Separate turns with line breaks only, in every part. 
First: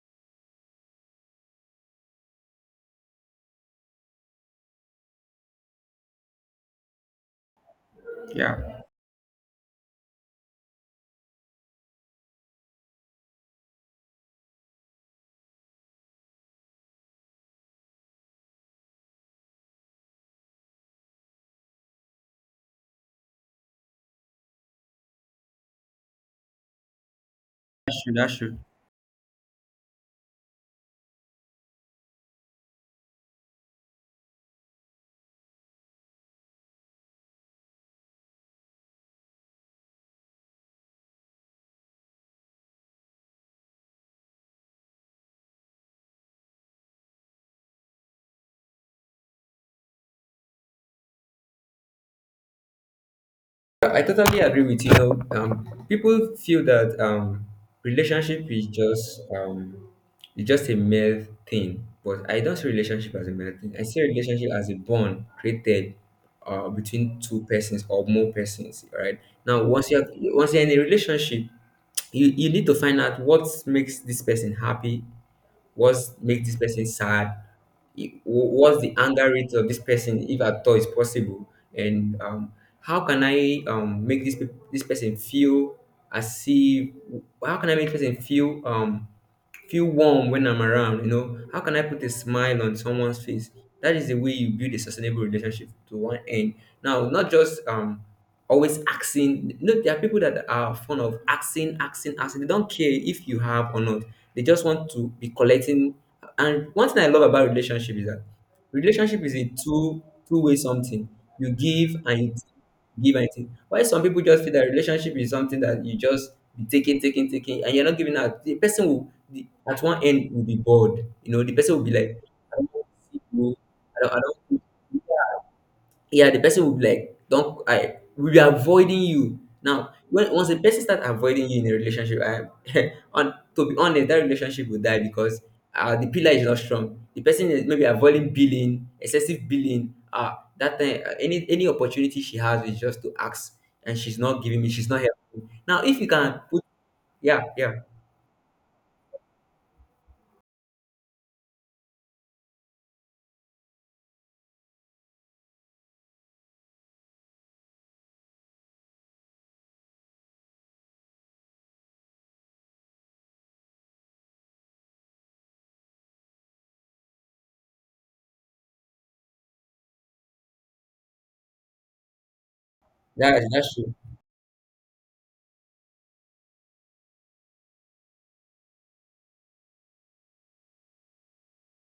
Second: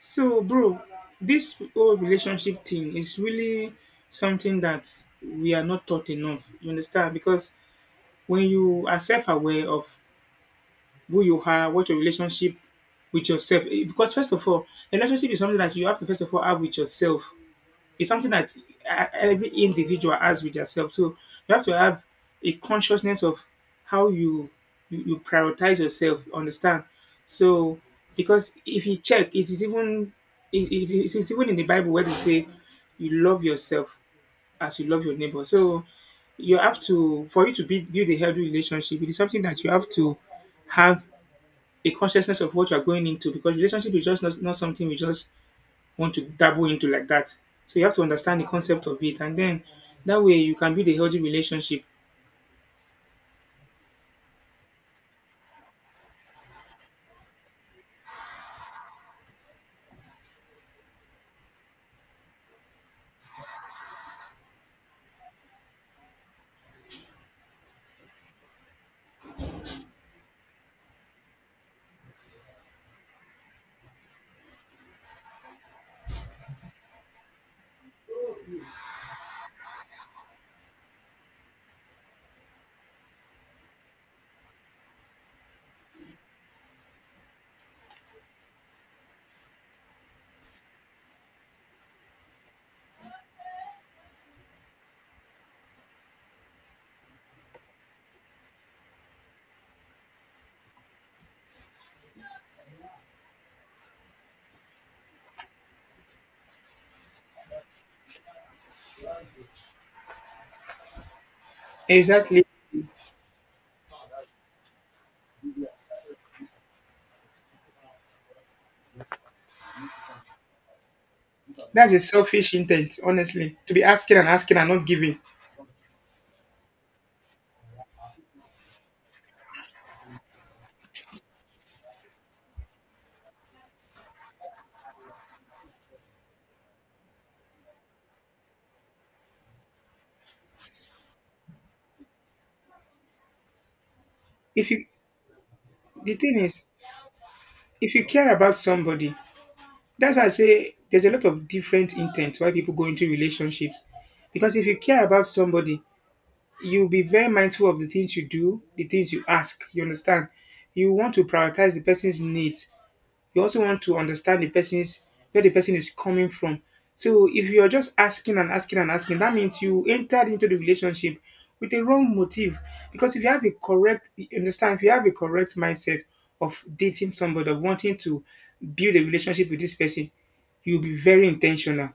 So, bro, this whole relationship thing is really something that we are not taught enough. You understand? Because when
Yeah,
you are self aware of who you are, what your relationship with yourself, because first of all, a relationship is something that you have to first of all have with yourself. It's something that every individual has with yourself. So you have to have a consciousness of how you prioritize yourself. Understand? So
I should. I
because
should.
if you check, it is even in the Bible where they say you love yourself as you love your neighbor. So you have to for you to build a healthy relationship it is something that you have to have a consciousness of what you are going into because relationship is just not something we just want to dabble into like that. So you have to understand the concept of it, and then that way you can build a healthy relationship.
I totally agree with you. People feel that relationship is just it's just a male thing, but I don't see relationship as a male thing. I see relationship as a bond created between two persons or more persons. Right now, once you're in a relationship, you need to find out what makes this person happy, what's make this person sad, what's the anger rate of this person if at all is possible. And how can I make this person feel, as if how can I make person feel feel warm when I'm around. How can I put a smile on someone's face? That is the way you build a sustainable relationship to one end. Now, not just always asking. No, there are people that are fond of asking, asking, asking. They don't care if you have or not, they just want to be collecting. And one thing I love about relationship is that relationship is a two-way something. You give and you
Exactly.
give and you take. Why some people just feel that relationship is something that you just be taking, taking, taking, and you're not giving out? The person will, at one end, will be bored. The person will be
That's a
like,
selfish
I don't want
intent,
to see you.
honestly, to be asking
I
and asking
don't.
and not giving.
Yeah, the person will be like, don't, I will be avoiding you. Now, when once a person start avoiding you in a relationship, I on to be honest, that relationship will die because the pillar is not strong. The person is maybe avoiding billing, excessive billing. That time, any opportunity she has is just to ask, and she's not giving me.
If you,
She's not helping. Now, if you
the thing
can put,
is,
yeah, yeah,
if you care about somebody, that's why I say there's a lot of different intents why people go into relationships. Because if you care about somebody, you'll be very mindful of the things you do, the things you ask. You understand? You want to prioritize the person's needs. You also want to understand the person's where the person is coming from. So if you're just asking and asking and asking, that means you entered into the relationship with a wrong motive. Because if you have a
that's true.
correct you understand, if you have a correct mindset of dating somebody, of wanting to build a relationship with this person, you'll be very intentional.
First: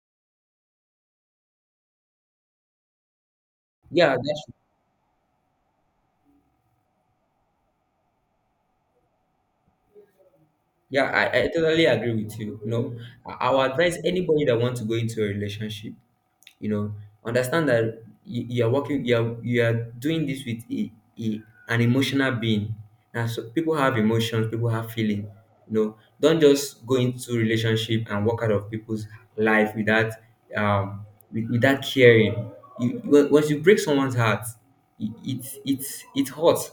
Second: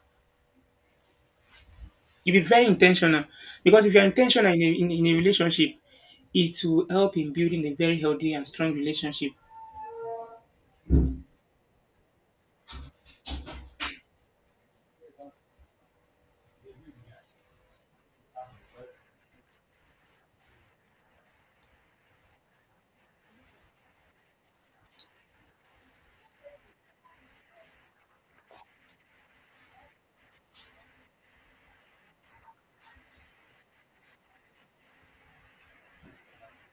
You'll be very intentional. Because if you're
Yeah, that's true.
intentional in a relationship, it will help in building a very healthy and strong relationship.
Yeah, I totally agree with you. No, know, I would advise anybody that wants to go into a relationship, you know understand that you are working, you are doing this with a an emotional being. Now, so people have emotions, people have feeling. Don't just go into relationship and walk out of people's life without um without caring. You once you break someone's heart, it it it, it hurts.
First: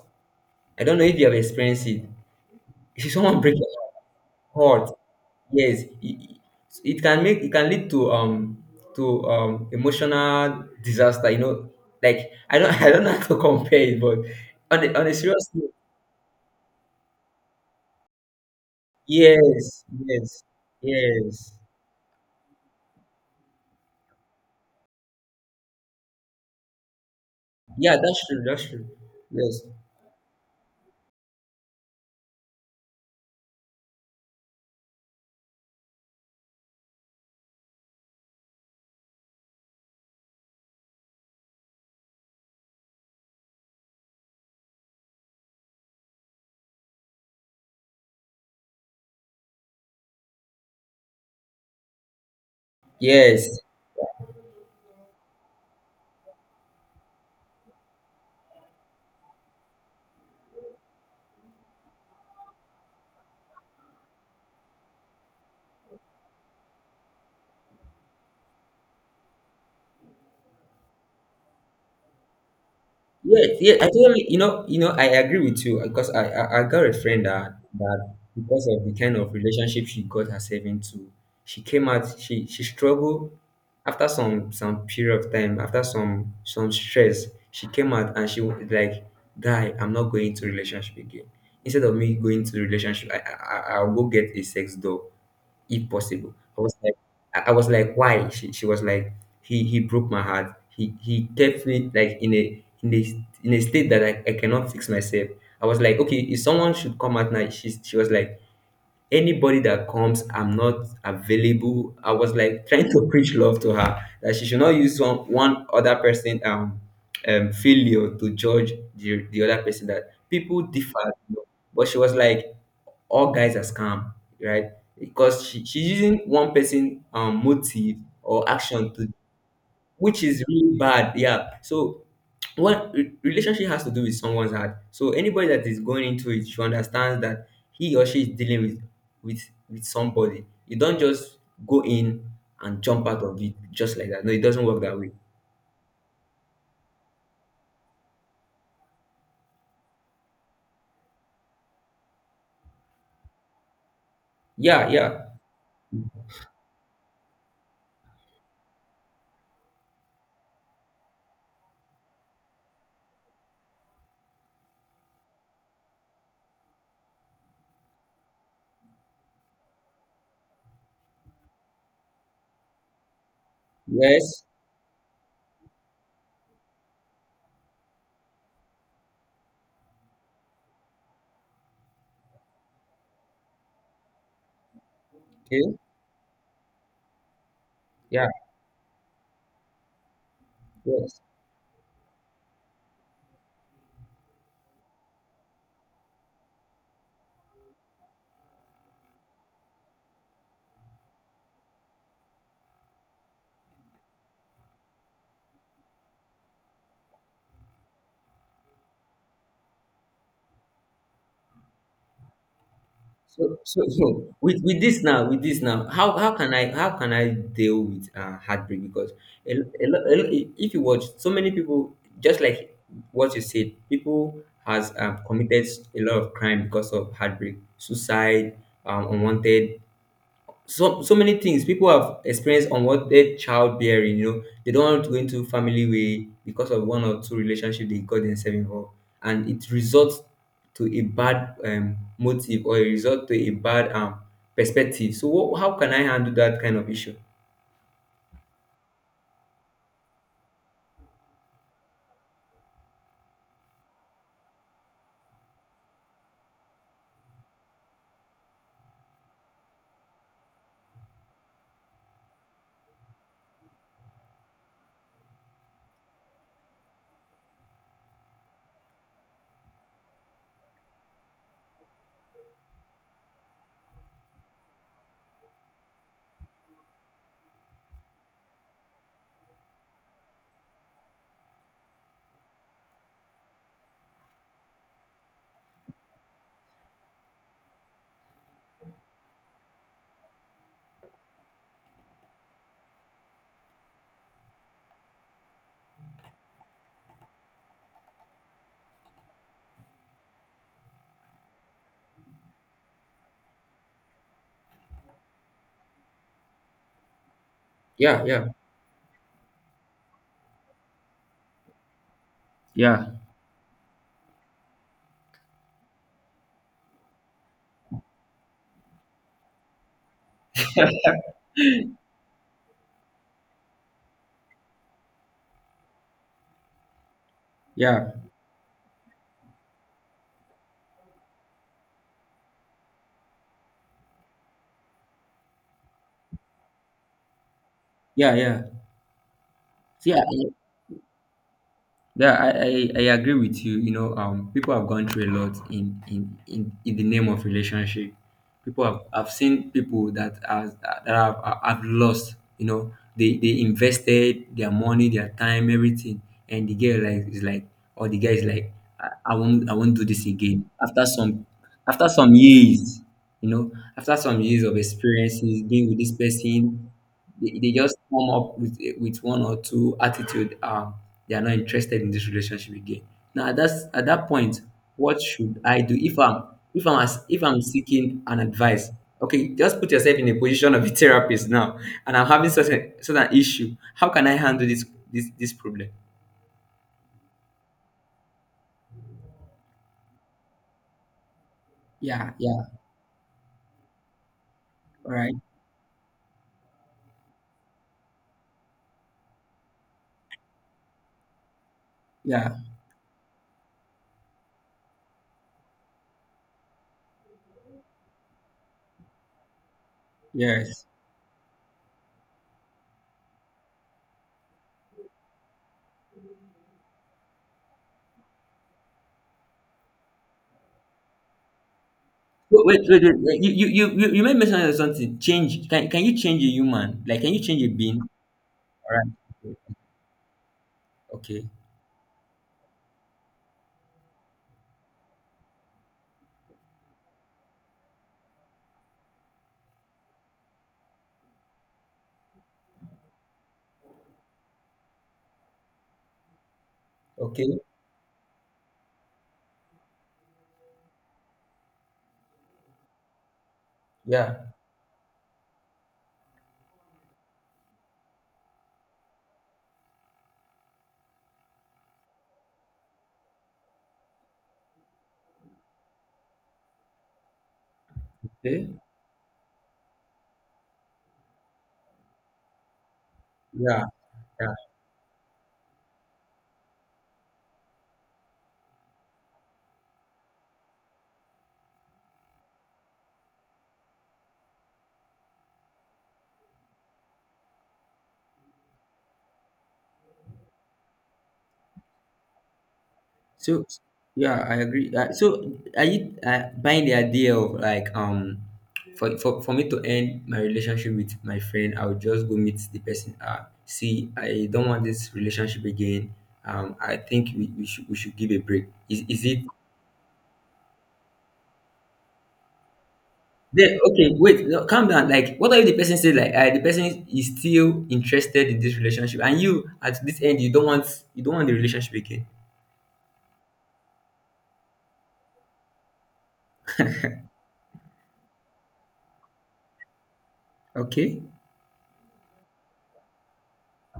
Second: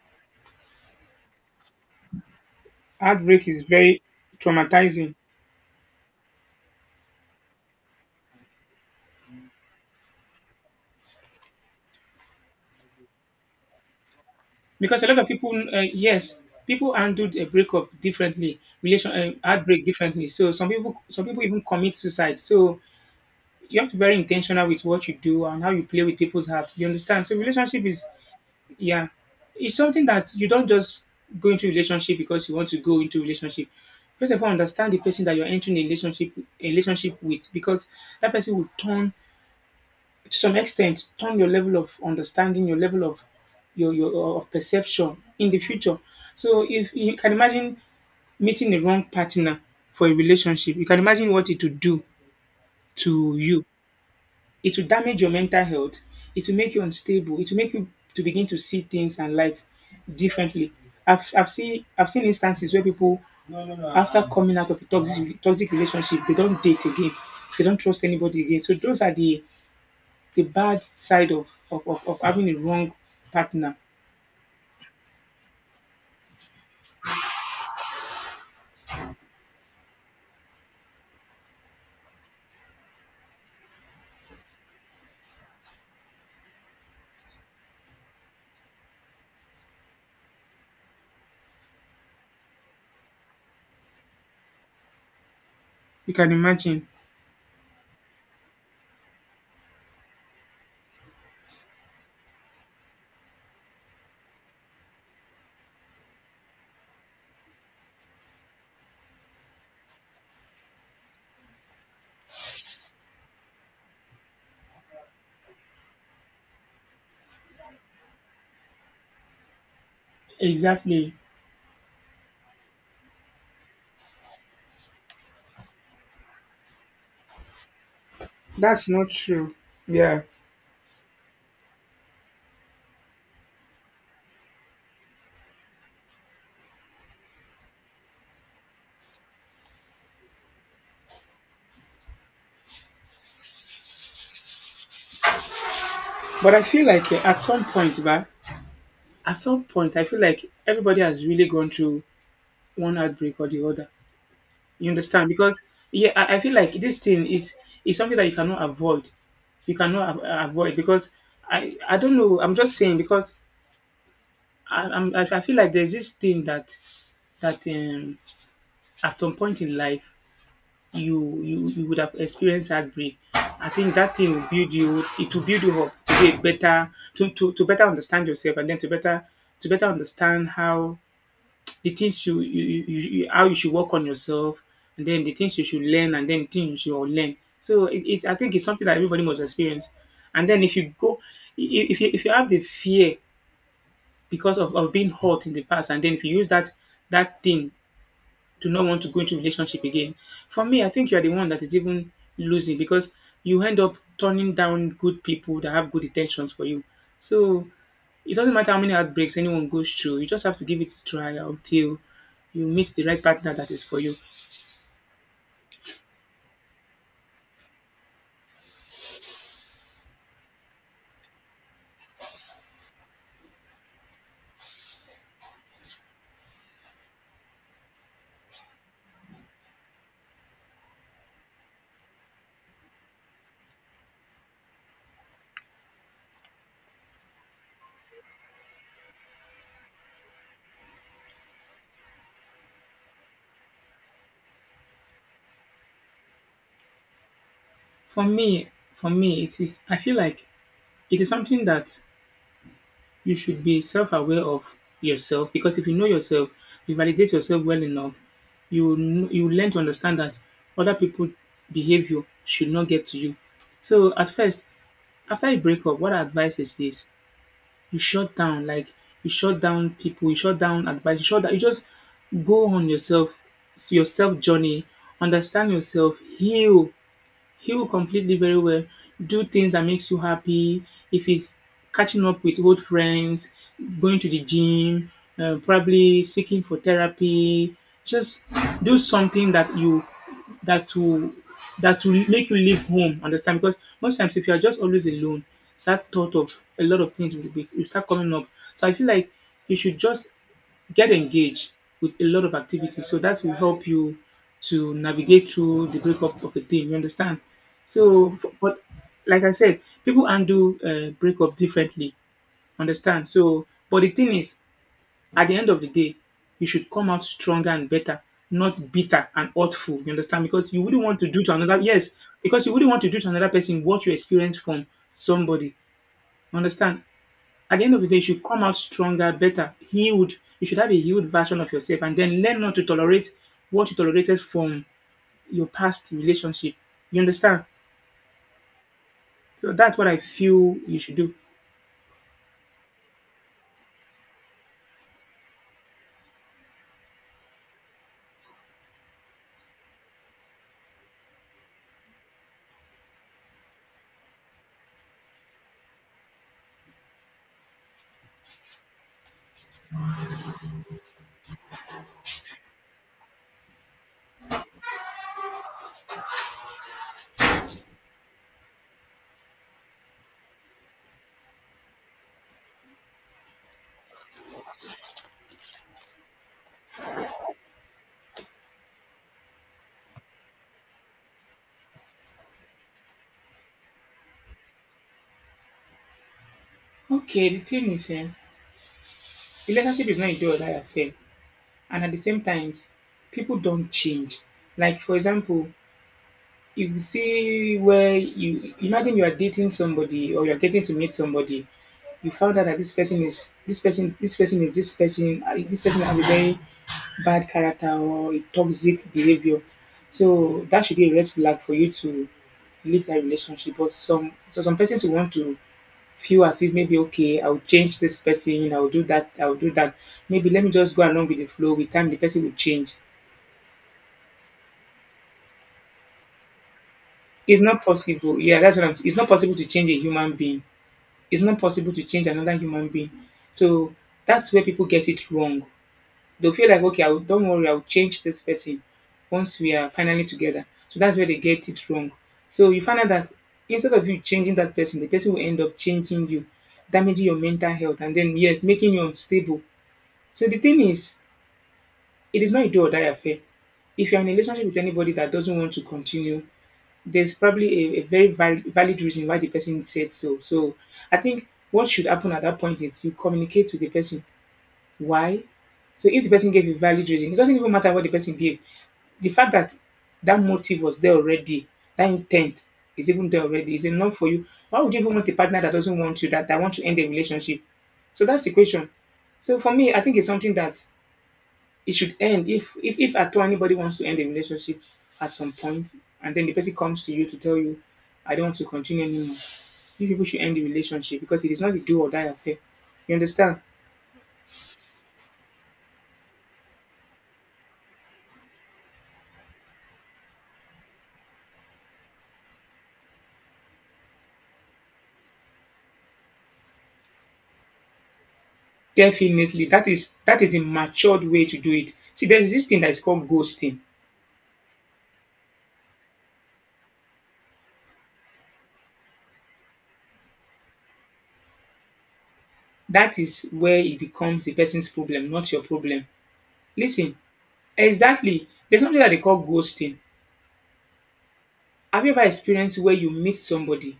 I don't know if you have experienced it. If someone
Heartbreak
breaks
is
your
very
heart,
traumatizing
yes, it can lead to emotional disaster, like I don't I don't know how to compare it. But
because
on
a
a
lot of
serious
people
note,
yes people handle a breakup differently relation
yes,
heartbreak differently
yes,
so some
yes.
people even commit suicide so you have to be very intentional with what you do and how you play with people's heart you understand so relationship
Yeah,
is
that's true, that's true.
yeah
Yes,
it's something that you don't just go into relationship because you want to go into relationship first of all understand the person that you're entering a relationship with because that person will turn to some extent turn your level of understanding, your level of your of perception in the future. So if you can imagine meeting the wrong partner for a relationship, you can imagine what it would do to
yes.
you. It will damage your mental health. It will make you unstable. It will make you to begin to see things and life differently. I've seen I've seen instances where people after coming out of a toxic toxic relationship, they don't date again. They don't trust anybody again. So those are the bad side of having a wrong
Yes, yeah,
partner.
I totally, I agree with you. Because I got a friend that, because of the kind of relationship she got herself into, she came out, she struggled. After some period of time, after some stress, she came out and she was like, guy, I'm not going to relationship again. Instead of me going to relationship, I'll go get a sex doll if
You can
possible. I was
imagine.
like, I was like, why? She was like, he broke my heart. He kept me like in a state that I cannot fix myself. I was like, okay, if someone should come at night, she was like, anybody that comes, I'm not available. I was like trying to preach love to her that she should not use one other person failure to judge the other person, that people differ,
Exactly.
you know. But she was like, all guys are scam, right? Because she's using one person motive or
That's
action
not
to,
true. Yeah.
which is really bad. Yeah. So what, relationship has to do with someone's heart. So anybody that is going into it should understand that he or she is dealing with with somebody. You don't just go in and jump out of it just like that. No, it doesn't work that way.
But I feel like at some point, ba, at some point, I feel like everybody has really gone through one outbreak or the other.
Yeah,
You understand?
yeah.
Because, yeah, I feel like this thing is something that you cannot avoid. You cannot avoid because I don't know. I'm just saying because I feel like there's this thing that, that um, at some point in life, you would have experienced heartbreak. I think that thing
Yes.
will build you. It will build you up to be a better to better understand yourself, and then to better understand how the things you- how you should work on yourself, and then the things you
Okay.
should learn, and then things you should learn. So it
Yeah.
I think it's something that everybody must experience. And then if you go,
Yes.
if you have the fear because of being hurt in the past, and then if you use that that thing do not want to go into relationship again. For me, I think you are the one that is even losing because you end up turning down good people that have good intentions for you. So it doesn't matter how many heartbreaks anyone goes through, you just have to give it a try until you meet the right partner that is for you.
So with, with this now, how can I, deal with heartbreak? Because if you watch, so many people, just like what you said, people has committed a lot of crime because of heartbreak, suicide, unwanted, so many things people have experienced. Unwanted childbearing, they don't want to go into family way because of one or two relationship they got themselves involved, and it results to a bad motive, or it results to a bad perspective. So what, how can I handle that kind of issue?
For me, for me, it is I feel like it is something that you should be self-aware of yourself because if you know yourself, you validate yourself well enough, you will you will learn to understand that other people' behavior should not get to you. So at first, after you break up, what I advice is this: you shut down, like you shut down people, you shut down advice, you shut down, you just go on yourself, your self journey, understand yourself, heal, he will completely very well do things that makes you happy. If he's catching up with old friends, going to the gym, probably seeking for therapy, just do something that you that will that will make you leave home. Understand? Because most times, if you are just always alone, that thought of a lot of things will start coming up. So I feel like you should just get engaged with a lot of activities. So that will help you to navigate through the breakup of a team. You understand?
Yeah,
So,
yeah.
but like I said, people handle breakup differently.
Yeah,
Understand? So, but the thing is, at the end of the day, you should come out stronger and better, not bitter and hurtful. You understand? Because you wouldn't want to do to another. Yes, because you wouldn't want to do to another person what you experienced from somebody. Understand? At the end of the
yeah,
day, you should come out stronger, better, healed. You should have a healed version of yourself and then learn not to tolerate what you tolerated from your past relationship. You understand?
yeah, yeah.
So that's what I
Yeah.
feel you should do.
Yeah, I agree with you. You know, people have gone through a lot in the name of relationship. People have I've seen people that has that have lost. You know, they invested their money, their time, everything, and the girl like is like, or the guy is like, I won't, I won't do this again. After some, years, you know, after some years of experiences being with this person, they just come up with one or two attitude. They are not interested in this relationship again. Now, at that point, what should I do if I'm, if I'm seeking an advice? Okay, just put yourself in a position of a therapist now, and I'm having such an issue. How can I handle this problem?
Okay, the thing is, relationship is not a do or die affair, and at the
Yeah,
same
yeah,
times, people don't change. Like
all
for
right.
example, you see where you imagine you are dating somebody or you're getting to meet somebody you
Yeah,
found out that this person is this person is this person has a very bad character or a toxic behavior so
yes.
that should be a red flag for you to leave that relationship but some so some persons will want to feel as if maybe okay I'll change this person I'll do that maybe let me just go along with the flow with time the person will
Wait,
change
wait, wait, wait. You made mention of something. Change. Can you change a human? Like, can you change
it's
a
not
being?
possible yeah that's what
All
I'm it's not possible
right.
to change a human being. It's
Okay.
not possible to change another human being. So that's where people get it wrong. They'll feel like, okay, I will, don't worry, I'll change this person once we are finally together. So that's where they get it wrong. So you find out that instead of you changing that person, the person will end up changing you, damaging your
Okay.
mental health, and then, yes, making you unstable. So the thing is, it is not a do or die affair. If you're in a
Yeah.
relationship with anybody that doesn't want to continue, there's probably a very valid reason why the person said so. So I think what should happen at that point is you communicate with the person why. So if the person gave a valid reason, it doesn't even matter what the person gave.
Okay.
The fact that that motive was there already, that intent is even there already,
Yeah,
is enough for you.
yeah.
Why would you even want a partner that doesn't want you, that want to end the relationship? So that's the question. So for me, I think it's something that it should end if at all anybody wants to end a relationship at some point and then the person comes to you to tell you I don't want to continue anymore you people should end the relationship because it is not a do or die affair you
So
understand
yeah, I agree. So are you buying the idea of like, for me to end my relationship with my friend, I'll just go meet the person. See, I don't want this relationship again. I think we should give a break. Is it?
definitely that is a matured way to do it see there is this thing that is called
Then
ghosting
okay, wait, no, calm down. Like, what if the person says like, the person is still interested in this relationship, and you at this end, you don't want the relationship again?
that is where it becomes the person's problem not your problem listen exactly there's something that they call ghosting
Okay.
have you ever experienced where you meet somebody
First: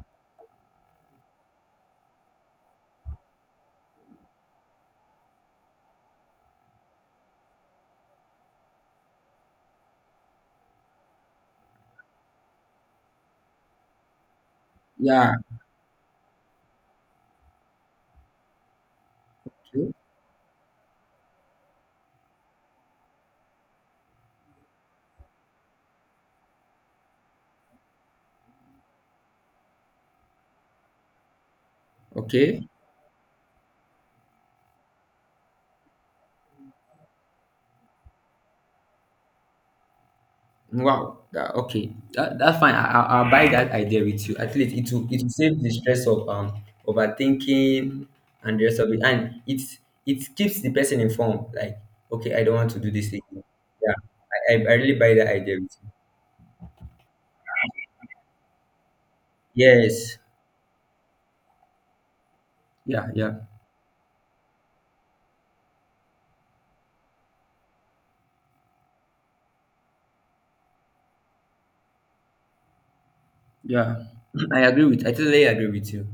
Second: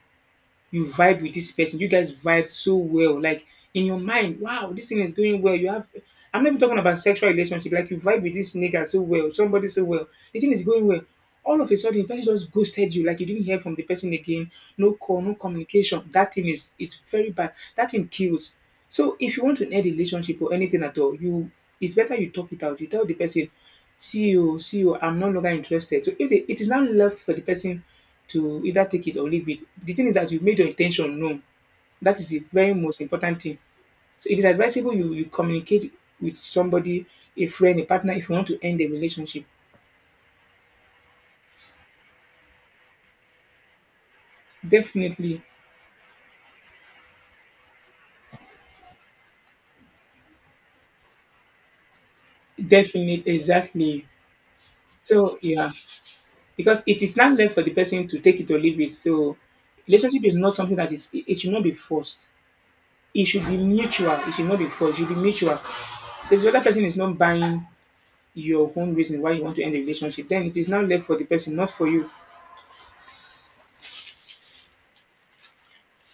you vibe with this person. You guys vibe so well. Like in your mind, wow, this thing is going well. You have I'm not even talking about sexual relationship. Like you vibe with this nigga so well, somebody so well. The thing is going well. All of a sudden, the person just ghosted you. Like you didn't hear from the person again. No call,
Yeah.
no communication. That thing is very bad. That thing kills. So if you want to end a relationship or anything at all, you it's better you talk it out. You tell the person, see you, I'm no longer interested. So if they, it is now left for the person to either take it or leave it. The thing is that you've made your intention known. That is the
Okay.
very most important thing. So it is advisable you communicate with somebody, a friend, a partner, if you want to end a relationship.
Wow. That, okay. That's fine. I'll buy that idea with you. At least it will,
Definitely,
save the stress of overthinking and the rest of it. And it keeps the person informed. Like, okay, I don't want to do this thing.
definitely,
Yeah.
exactly.
I really buy that
So
idea
yeah,
with you.
because it is not left for the person to take it or leave it. So
Yes.
relationship is not something that is it it should not be forced.
Yeah,
It
yeah,
should be mutual. It should not be forced. It should be mutual. So if the other person is not buying your own reason why you want to end the relationship, then it is now left for the person, not for you.
yeah. I totally agree with you.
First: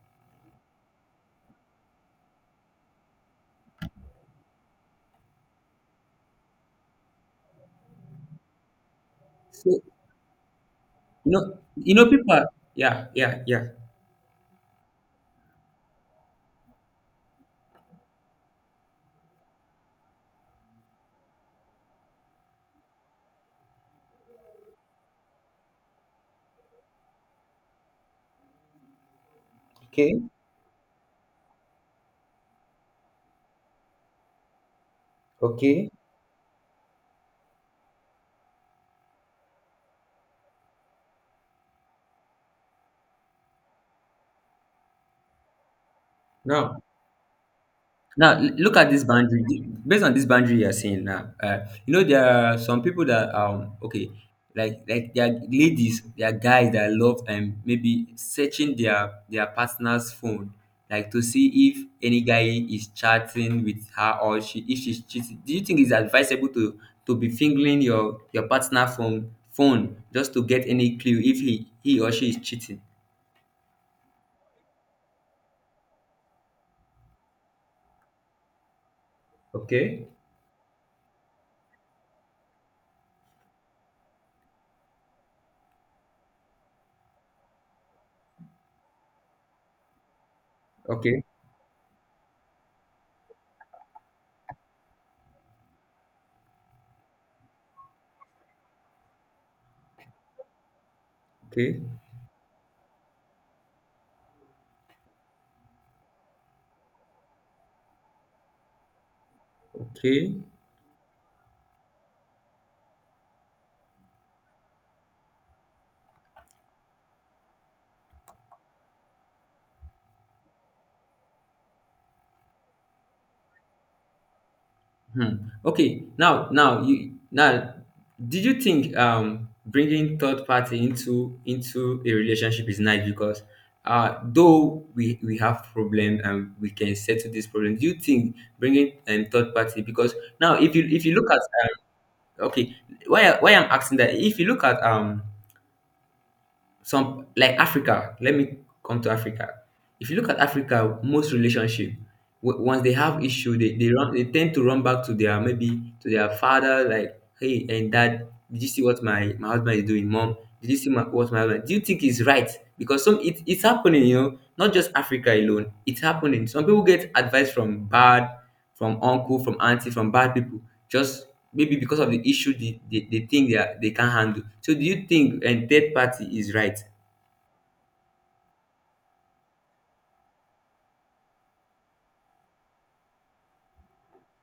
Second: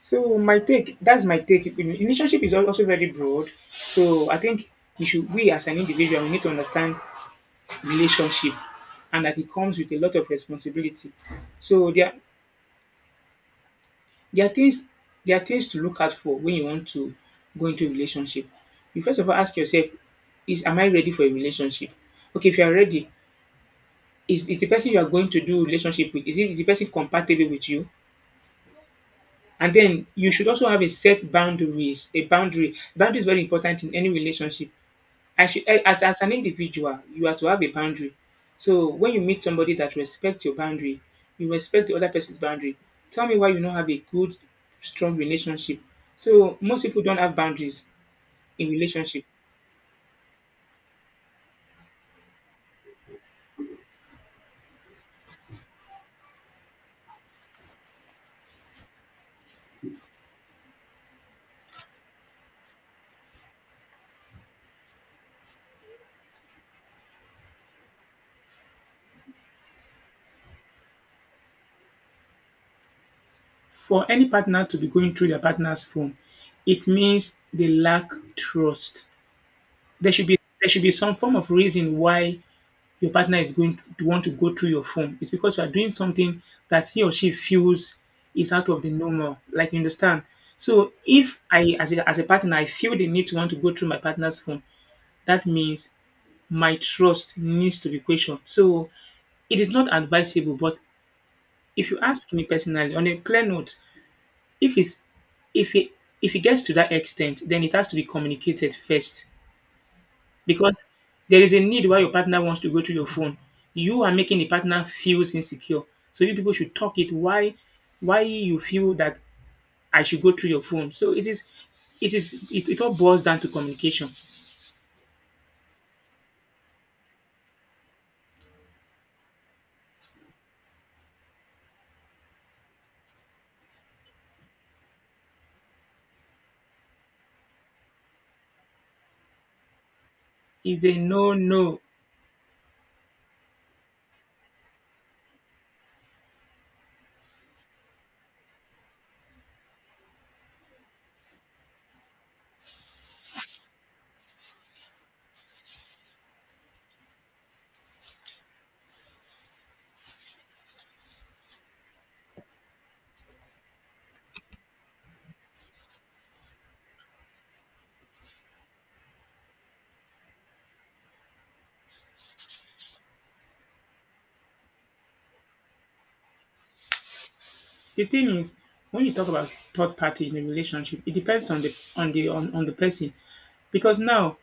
So my take, that's my take. Relationship is also very broad. So I think we as an individual, we need to understand relationship, and that it comes
So
with a lot of responsibility. So there,
people are, yeah, yeah, yeah.
there are things, there are things to look out for when you want to go into a relationship. You first of all ask yourself, is am I ready for a relationship? Okay, if you are ready, is the person you are going to do relationship with, is the person compatible with you? And then
Okay,
you should also have a set boundaries. A boundary. Boundary is very important in any relationship. I should, eh,
okay.
as an individual, you have to have a boundary. So when you meet somebody that respects your boundary, you respect the other person's boundary. Tell me why you don't have a good, strong relationship. So
Now,
most people don't have boundaries in
Look at this
relationship.
boundary. Based on this boundary you're saying now, you know there are some people that okay, like there are ladies, there are guys that love and maybe searching their partner's phone, like to see if any guy is chatting with her, or she if she's cheating. Do you think it's advisable to be fingering your partner phone just to get any clue if he or she is cheating?
For any partner to be going through their partner's phone, it means they lack trust.
Okay,
There should be some form of reason why your partner is going to want to go through your phone. It's because you are doing something that he or she feels is out of the normal. Like you understand. So
okay,
if I as a partner I feel the need to want to go through my partner's phone, that means my trust needs to be questioned. So it is not advisable, but
okay,
if you ask me personally on a clear note, if it's if it if it gets to that extent, then it has to be communicated first.
okay.
Because there is a need why your partner wants to go through your phone. You are making the partner feels insecure. So you people should talk it why you feel that I should go through your phone. So it all boils down to communication.
Hmm. Okay, now you now did you think bringing third party into a relationship is nice? Because though we have problem and we can settle this problem, do you think bringing third party? Because now,
It's a
if you look
no
at
no.
okay, why why I'm asking that. If you look at some like Africa. Let me come to Africa. If you look at Africa, most relationship, once they have issue, they run, they tend to run back to their maybe to their father, like, hey and dad, did you see what my husband is doing, mom? Did you see what my husband? Do you think he's right? Because some it, it's happening, not just Africa alone. It's happening. Some people get advice from bad from uncle, from auntie, from bad people, just maybe because of the issue they think they can't handle. So do you think and third party is right?
The thing is, when you talk about third party in a relationship, it depends on on the person. Because now,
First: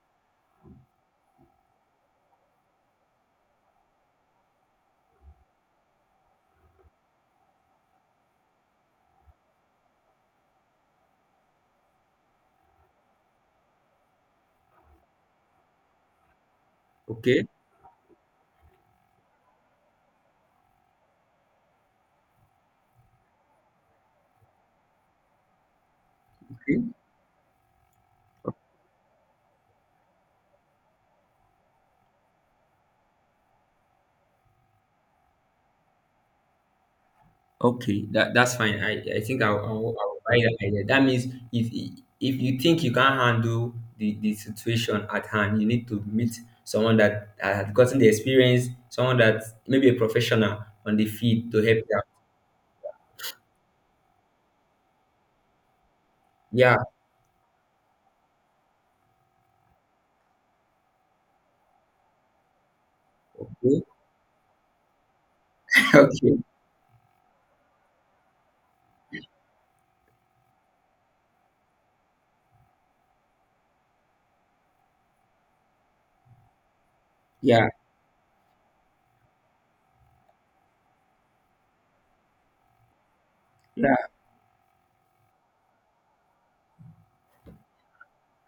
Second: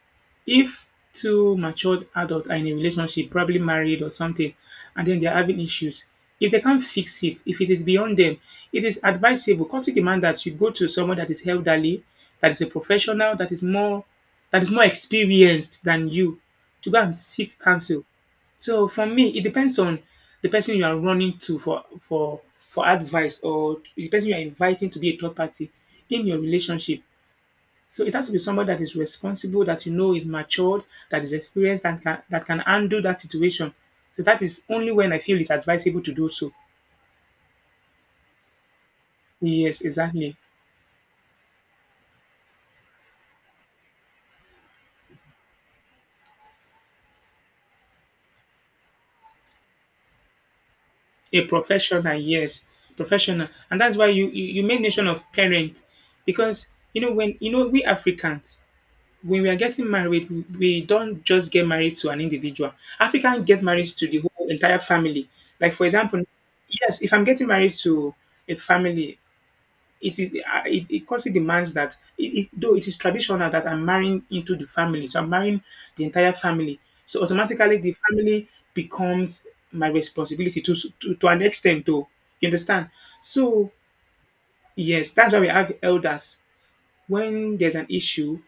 if two matured adults are in a relationship, probably married or something, and then they're having issues, if they can't fix it, if it is beyond them, it is advisable, come to demand that you go to someone that is elderly, that is a professional, that is more experienced than you, to go and
Okay.
seek counsel. So for me, it depends on the person you are running to for advice, or the person you are inviting to be a third party in your
Okay.
relationship. So it has to be somebody that is responsible, that you know is matured, that is experienced, and that can handle that situation. So that is only when I feel it's advisable to do so.
Okay, that's fine. I think
Yes,
I'll buy
exactly.
that idea. That means if if you think you can't handle the situation at hand, you need to meet someone that has gotten the experience, someone that maybe a professional on the
A
field to help you out.
professional, yes, professional, and that's why you made mention of parent, because
Yeah.
when we Africans, when we are getting married, we don't just get married to an individual. African get
Okay.
married to the whole entire family. Like for example,
okay.
yes, if I'm getting married to a family, it is it, it culturally demands that though it is traditional that I'm marrying into the family, so I'm marrying the entire family. So
Yeah.
automatically, the family becomes my responsibility to to an extent, though. You understand? So
Yeah.
yes, that's why we have elders. When there's an issue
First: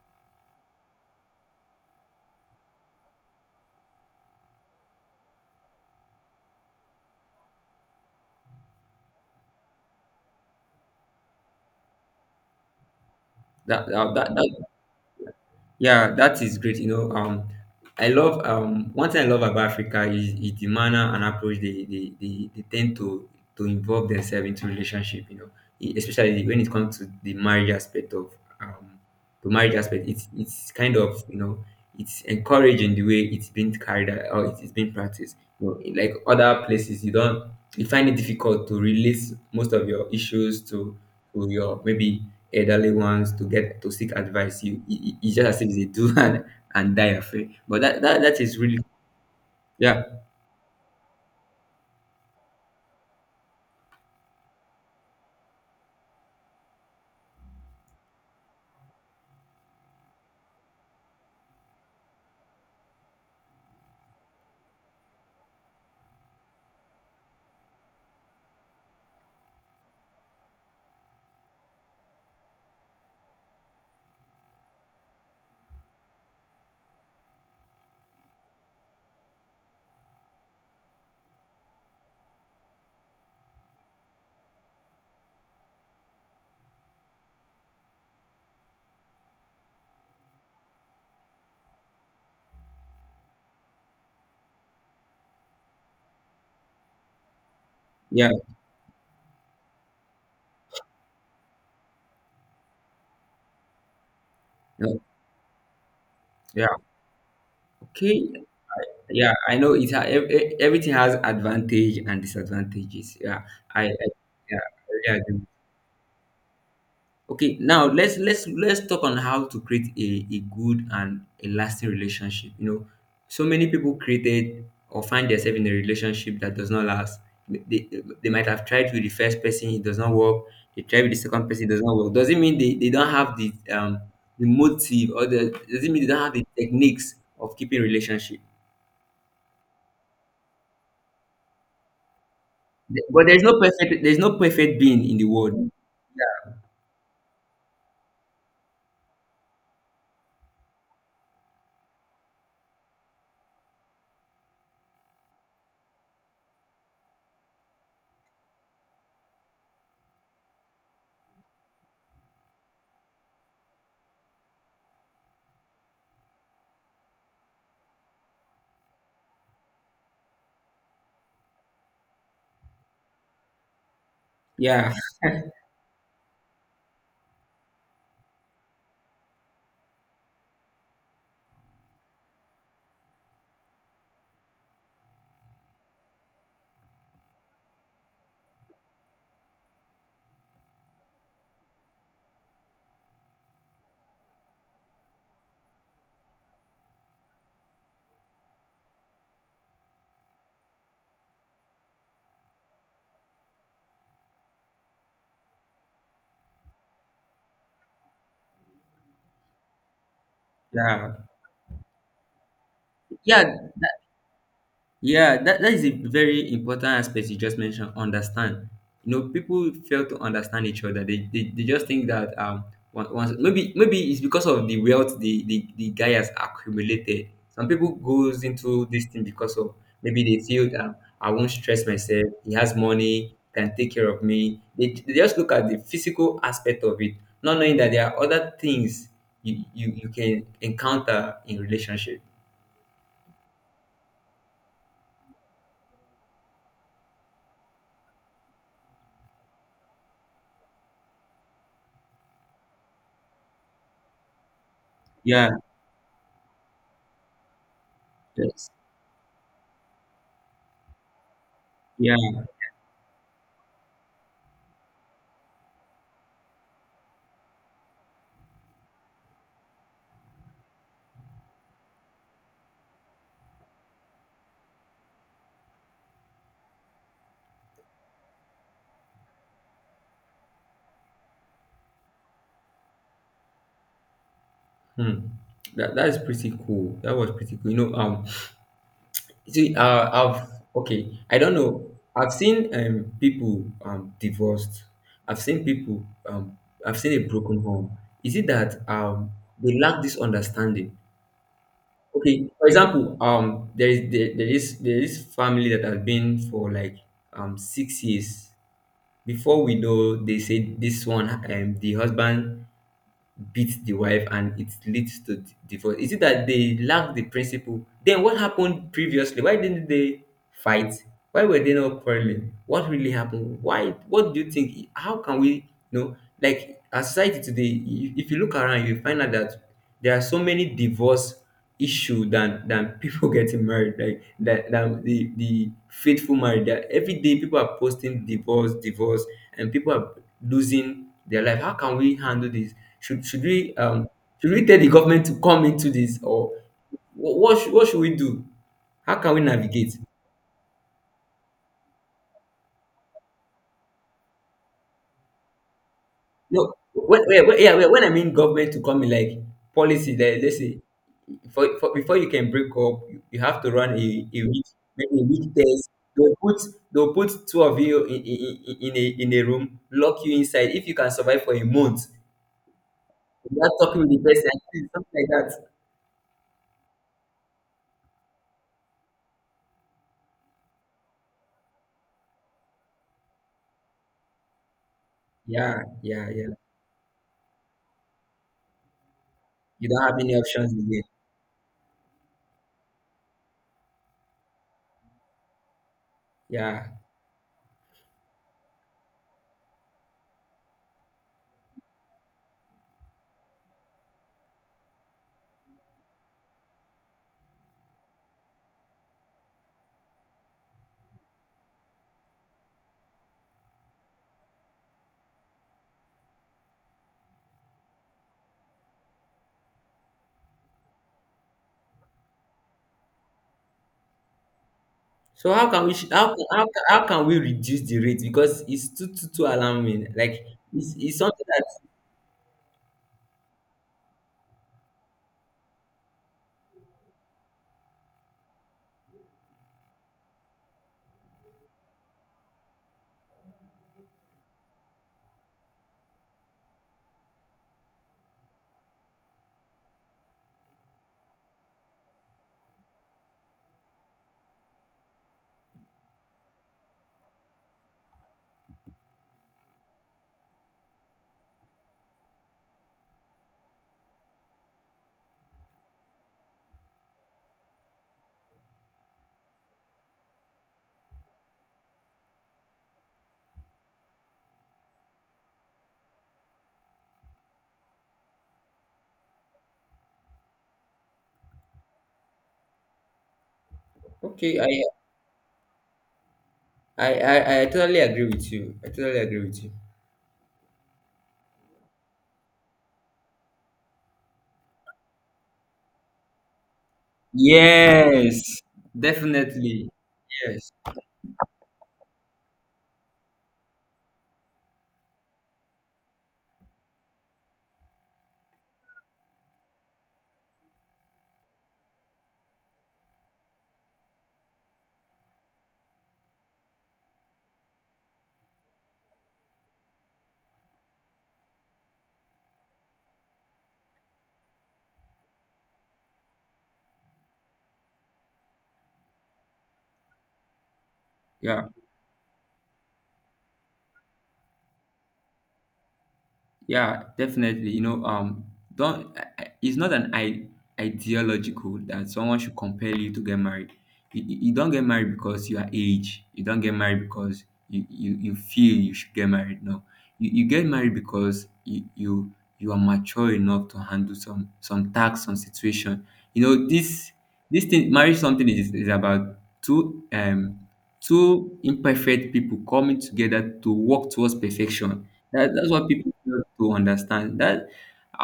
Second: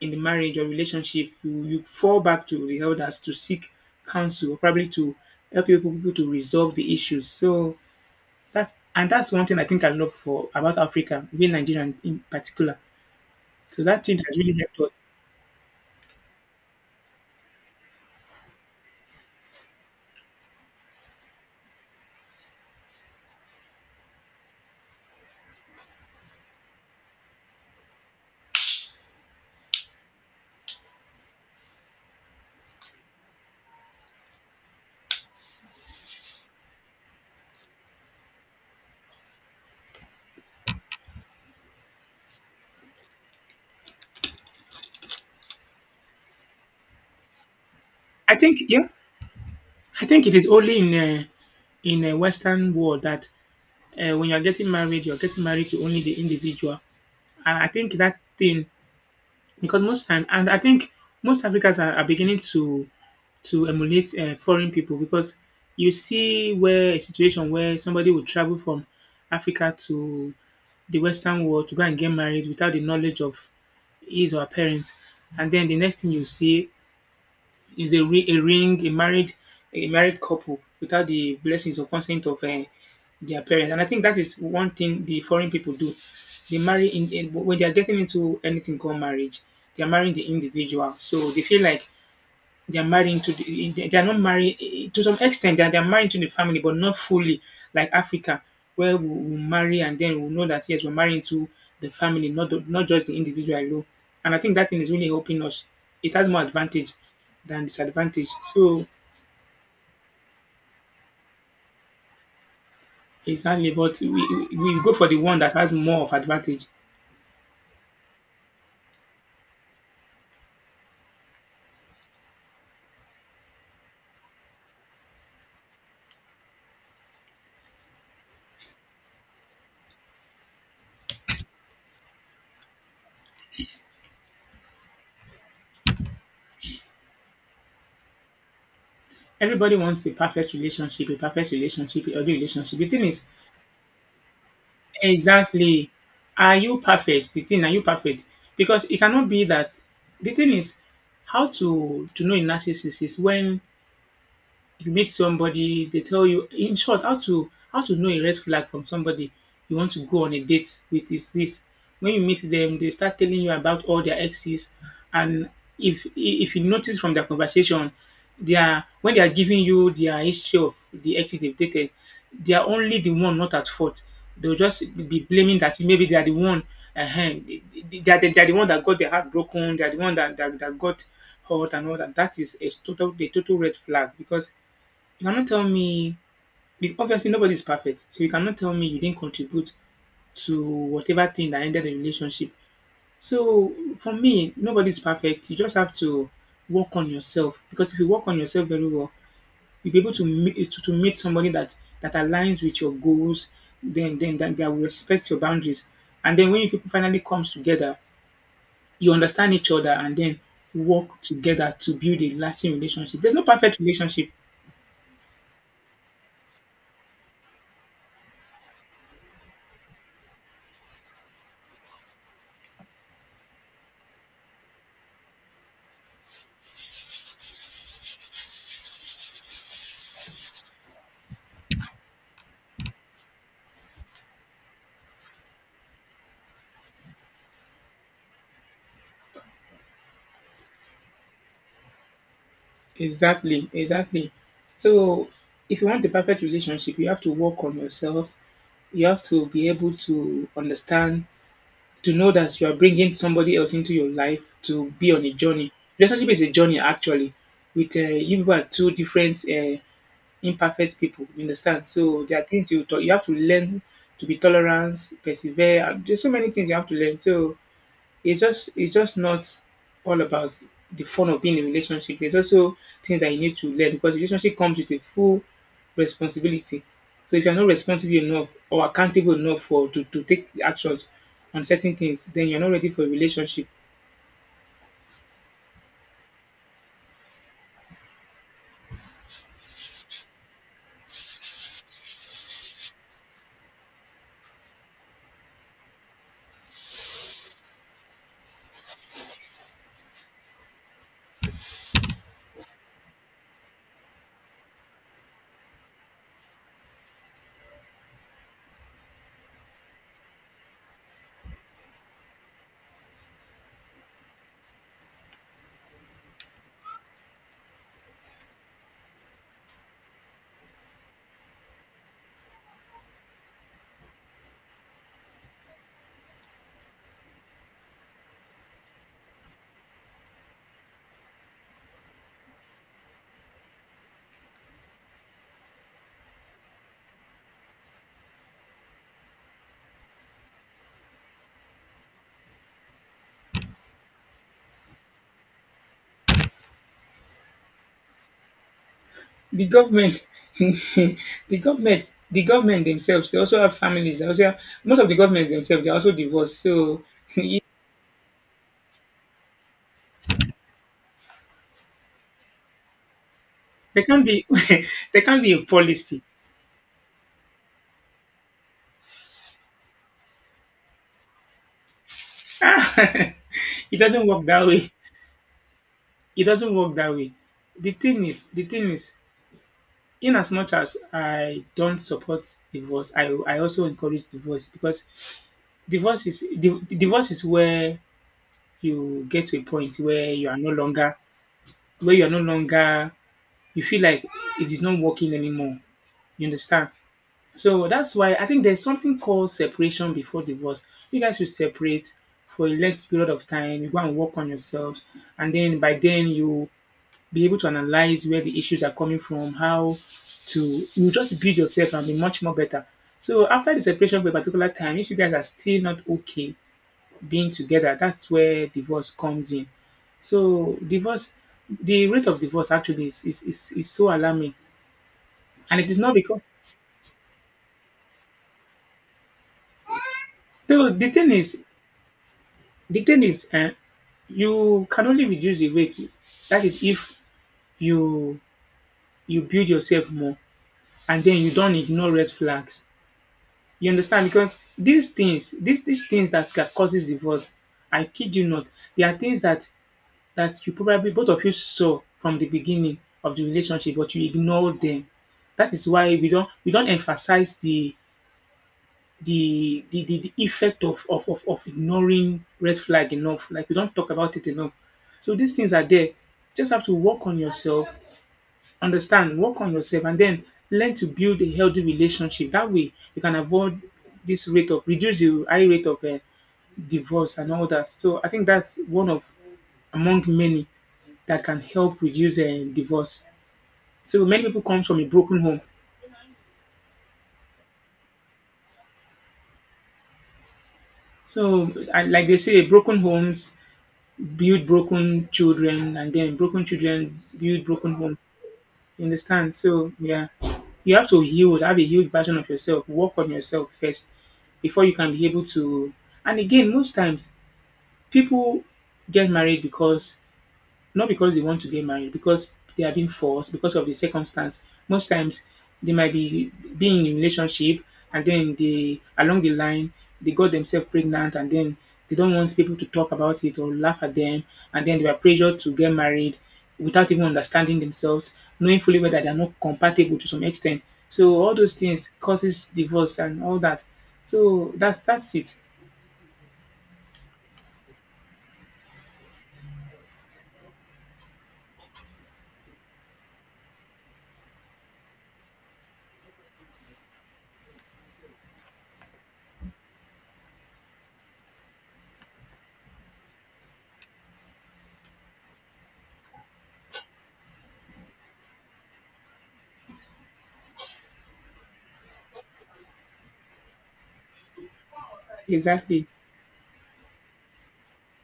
in the marriage or relationship, you fall back to the elders to seek counsel, probably to help you people to resolve the issues. So that's one thing I think I love for about Africa, being Nigerian in particular. So
That,
that
that,
thing has really
that,
helped us.
Yeah, that is great. I love one thing I love about Africa is the manner and approach they tend to involve themselves into relationship. You know, especially when it comes to the marriage aspect of um the marriage aspect. It's kind of it's encouraging the way it's been carried out or it's been practiced. You know, like other places, you don't you find it difficult to release most of your issues to your maybe elderly ones to get to seek advice. You just as if they do and die afraid. But that, that
I
that is
think
really
yeah,
yeah.
I think it is only uh, in a Western world that when you're getting married to only the individual. And I think that thing, because most time, and I think most Africans are beginning to emulate foreign people, because you see where a situation where somebody would travel from Africa to the Western world to go and get married without the knowledge of his or her parents, and then the next thing you see is a, ri- a ring, a married couple without the blessings or consent of their parents. And I think that is one thing the foreign people do. They marry in when they are getting into anything called marriage. They are marrying the individual, so they feel like they are married into they are not married to some extent. They are married to the family, but not fully like
Yeah.
Africa, where we marry, and then we know that yes, we're married to the family, not not just the individual alone. And I think that thing is
No,
really helping us. It has more
yeah.
advantage than
Okay.
disadvantage. So
Yeah. I know it. Everything has advantage and disadvantages. Yeah,
exactly,
I
but we, we
yeah,
we
I
go for the
really
one
agree.
that has more of advantage.
Okay, now let's talk on how to create a good and a lasting relationship. You know, so many people created or find themselves in a relationship that does not last. They, they might have tried with the first person, it does not work. They tried with the second person, it does not work. Doesn't mean they don't have the motive, or the doesn't mean they don't have the techniques of keeping relationship.
Everybody wants a perfect relationship, a perfect relationship, a good relationship. The thing is,
But there's no perfect being in the world.
exactly. Are you perfect? The thing, are you perfect? Because it cannot be that the thing is how to know a narcissist is when you meet somebody, they tell you in short how to know a red flag from somebody you want to go on a date with is this. When you meet them, they start telling you about all their exes, and if you notice from their conversation, they are when they are giving you their history of the exes they've dated, they are only the one not at fault. They'll
Yeah,
just be blaming that maybe they are the one, they are the one that got their heart broken, they are the one that got hurt and all that. That is a total, a total red flag, because you cannot tell me obviously nobody's perfect. So you cannot tell me you didn't contribute to whatever thing that ended the relationship. So for me, nobody's perfect. You just have to work on yourself, because if you work on yourself very well, you'll be able to meet to meet somebody that aligns with your goals, then that will respect your boundaries. And then when you people finally comes together, you understand each other, and then work
yeah,
together to build a lasting relationship. There's no
yeah.
perfect relationship.
Yeah, that is a very important aspect you just mentioned. Understand. You know, people fail to understand each other. They just think that once maybe maybe it's because of the wealth the guy has accumulated. Some people goes into this thing because of maybe they feel that I won't stress myself. He has money, can take care of me. They just look at the physical aspect of it, not knowing that there are other things you can encounter in relationship.
Exactly, exactly. So if you want a perfect relationship, you have to work on yourself. You have to be able to understand, to know that you are bringing somebody else into your life to be on a
Yeah.
journey. Relationship is a journey, actually. With you people are
Yes.
two different imperfect people. You understand? So
Yeah.
there are things you have to learn to be tolerant, persevere. And there's so many things you have to learn. So it's just not all about the fun of being in a relationship. There's also things that you need to learn, because relationship comes with a full responsibility. So if you're not responsible enough or accountable enough for to take actions on certain things, then you're not ready for a relationship.
Hmm. That is pretty cool. That was pretty cool. See, I've okay. I don't know. I've seen people divorced. I've seen people I've seen a broken home. Is it that they lack this understanding? Okay, for example, there is family that has been for like 6 years. Before we know, they say this one, the husband beat the wife and it leads to divorce. Is it that they lack the principle? Then what happened previously? Why didn't they fight? Why were they not quarreling? What really happened? Why? What do you think? How can we, you know, like as society today, if you look around you find out that there are so many divorce issue than people getting married. Like that, than the faithful marriage. That every day people are posting divorce, divorce, and people are losing their life. How can we handle this? Should we should we tell the government to come into this, or what should we do? How can we
The
navigate?
government, the government, the government themselves, they also have families. They also have, most of the governments themselves, they're also divorced.
No,
So
yeah, when I mean government to come in like policy, like, let's say before, before you can break up, you have to run
there can
a
be
week, maybe
there
a
can
week
be a
test.
policy.
They'll put they'll put two of you in, in a room, lock you inside. If you can survive for a month, you are
It
talking with the
doesn't work that
person,
way.
something like that.
It doesn't work that way. The thing is, in as much as I don't support divorce, I also encourage divorce, because
Yeah,
divorce
yeah,
is
yeah.
divorce is where you get to a
You
point
don't have
where
any
you are
options
no
again.
longer where you are no longer you feel like it is not working anymore. You
Yeah.
understand? So that's why I think there's something called separation before divorce. You guys should separate for a length period of time. You go and work on yourselves, and then by then you be able to analyze where the issues are coming from, how to you just build yourself and be much more better. So after the separation for a particular time, if you guys are still not okay being together, that's where divorce comes in. So divorce, the rate of divorce actually is so alarming,
So how
and
can
it
we
is
sh-
not
how,
because
can- how can- how can we reduce the rate, because it's too alarming. Like
so the
it's
thing
something
is
that,
the thing is, you can only reduce the rate. That is if you you build yourself more, and then you don't ignore red flags. You understand? Because these things that causes divorce, I kid you not, they are things that you probably both of you saw from the beginning of the relationship, but you ignore them. That is why we don't emphasize the effect of ignoring red flag enough. Like we don't talk about it enough. So these things are there. You just have to work on yourself understand, work on yourself, and then learn to build a healthy relationship. That way, you can avoid this rate of reduce the high rate of divorce and all that. So I think that's one of among many that can help reduce divorce. So many
okay.
people come from a broken home.
I totally agree with you. I totally agree with you.
So I, like they say, broken homes build broken children, and then broken children build broken homes.
Yes,
You understand?
definitely.
So yeah,
Yes.
you have to heal, have a healed version of yourself. Work on yourself first before you can be able to. And again, most times people get married because not because they want to get married, because they are being forced, because of the circumstance. Most times they might be being in a relationship and then they along the line they got themselves pregnant and then they don't want people to talk about it or laugh at them and then they were pressured to get married without even understanding themselves, knowing fully well that they're not compatible to some extent. So all
Yeah.
those things causes divorce and all that. So that's it.
Yeah. Definitely. You know, don't. It's not an ideological that someone should compel you to get married. You don't get married because you are age. You don't get married because you feel you should get married. No, you get married because you are mature enough to handle some tax, some situation. You know, this thing, marriage, something is about two two imperfect people coming together to work towards perfection. That, that's what
Exactly.
people fail to understand. That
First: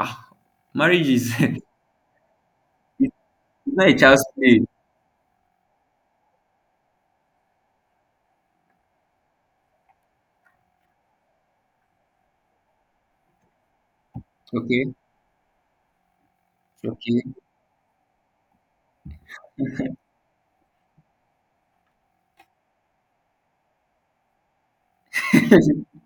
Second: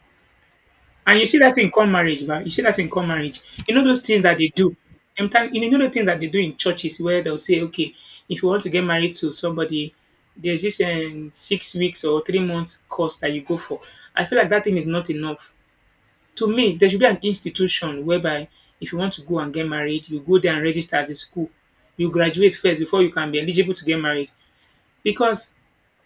ah, marriage
And
is
you see that in common marriage, ba. You see that in common
it's
marriage. You know
not a
those things
child's
that they
play.
do. Sometimes you know the things that they do in churches where they'll say, okay, if you want to get married to somebody, there's this 6 weeks or 3 months course that you go for. I feel like that thing is
Okay,
not enough. To me, there should be an
okay,
institution whereby if you want to go and get married, you go there and register at the school. You graduate first before you can be eligible to get married. Because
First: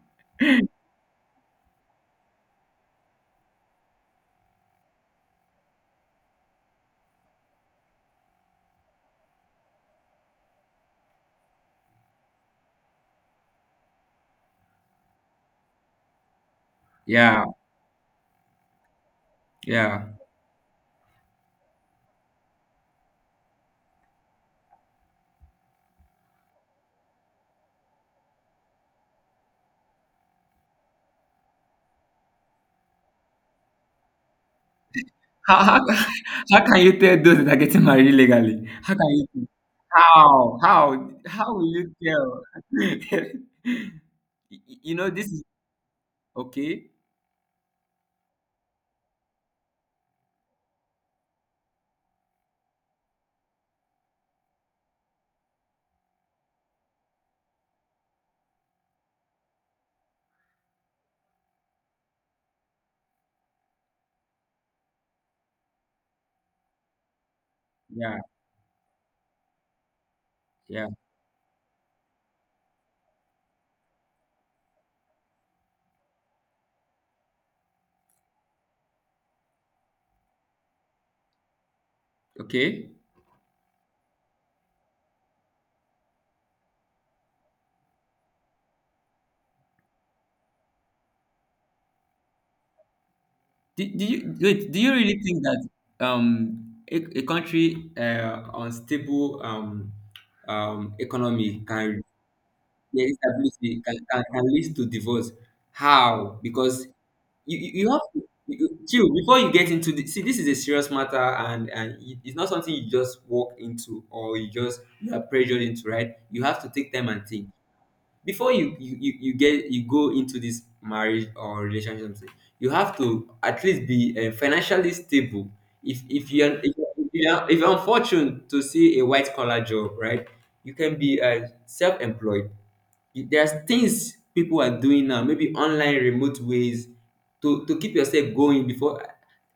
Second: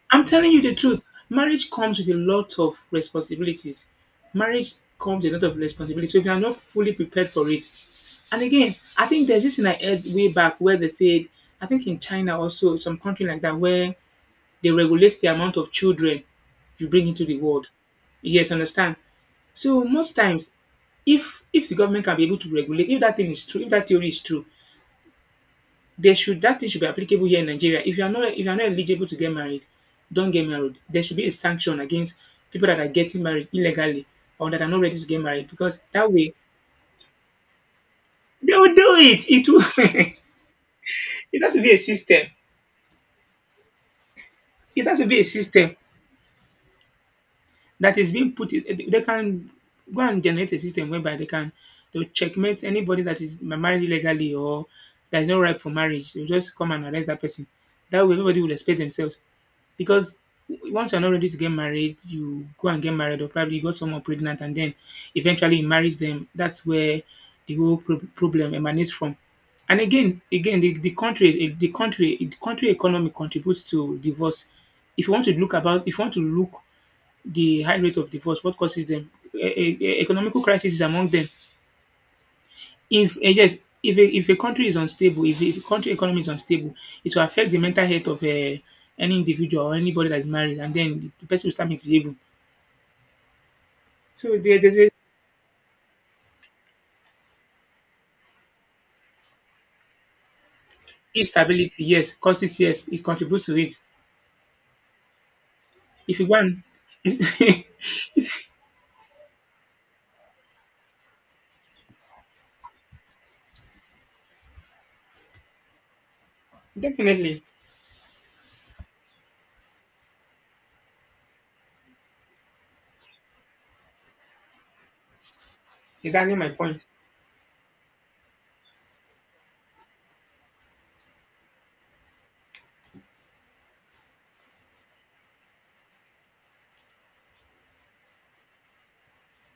I'm telling you the truth. Marriage comes with a lot of responsibilities. Marriage comes with a lot of responsibilities. So if you are not fully prepared for it, and again, I think there's this in I heard way back where they said, I think in China also, some country like that, where they regulate the amount of children you bring into the
yeah,
world. Yes, understand. So
yeah.
most times, if the government can be able to regulate, if that thing is true, if that theory is true, they should that thing should be applicable here in Nigeria. If you are not eligible to get married, don't get married. There should be a sanction against people that are getting married illegally or that are not ready to get married because
How,
that way
how can you tell those that are getting married
they
legally?
will
How
do
can
it.
you?
It will.
How how
It has
how
to
will
be a
you
system.
tell?
It
You
has to
know
be a
this is
system
okay.
that is being put in, eh, they can go and generate a system whereby they'll checkmate anybody that is married illegally or that is not ripe for marriage. They'll just come and arrest that person. That way everybody will respect themselves. Because once you're not ready to get married, you go and get married or probably you got someone pregnant and then eventually you marry them. That's where the whole
Yeah,
problem emanates from. And again, again, the,
yeah,
the country, eh, the country economy contributes to divorce. If you want to look about, if you want to look the high rate of divorce, what causes them, economical crisis is among them.
okay.
If eh, yes, if a country is unstable, if a country economy is unstable, it will affect the mental health of any individual or anybody that is married, and then the person will start misbehaving.
Do you
So
wait?
there's
Do
a
you really think that um a country, unstable economy
instability,
can,
yes, causes yes, it
yeah,
contributes to it.
instability can, can lead to divorce.
If you go
How?
and
Because you have to chill before you get into the, see, this is a serious matter, and it- it's not something you just walk into, or you just you are pressured into, right? You have to take time and
definitely,
think before you go into this marriage or relationship. Something. You have to at least be, financially stable. If
exactly my point.
you're, if you're unfortunate to see a white collar job, right, you can be, self-employed. There's things people are doing now, maybe online remote ways, to keep yourself going before.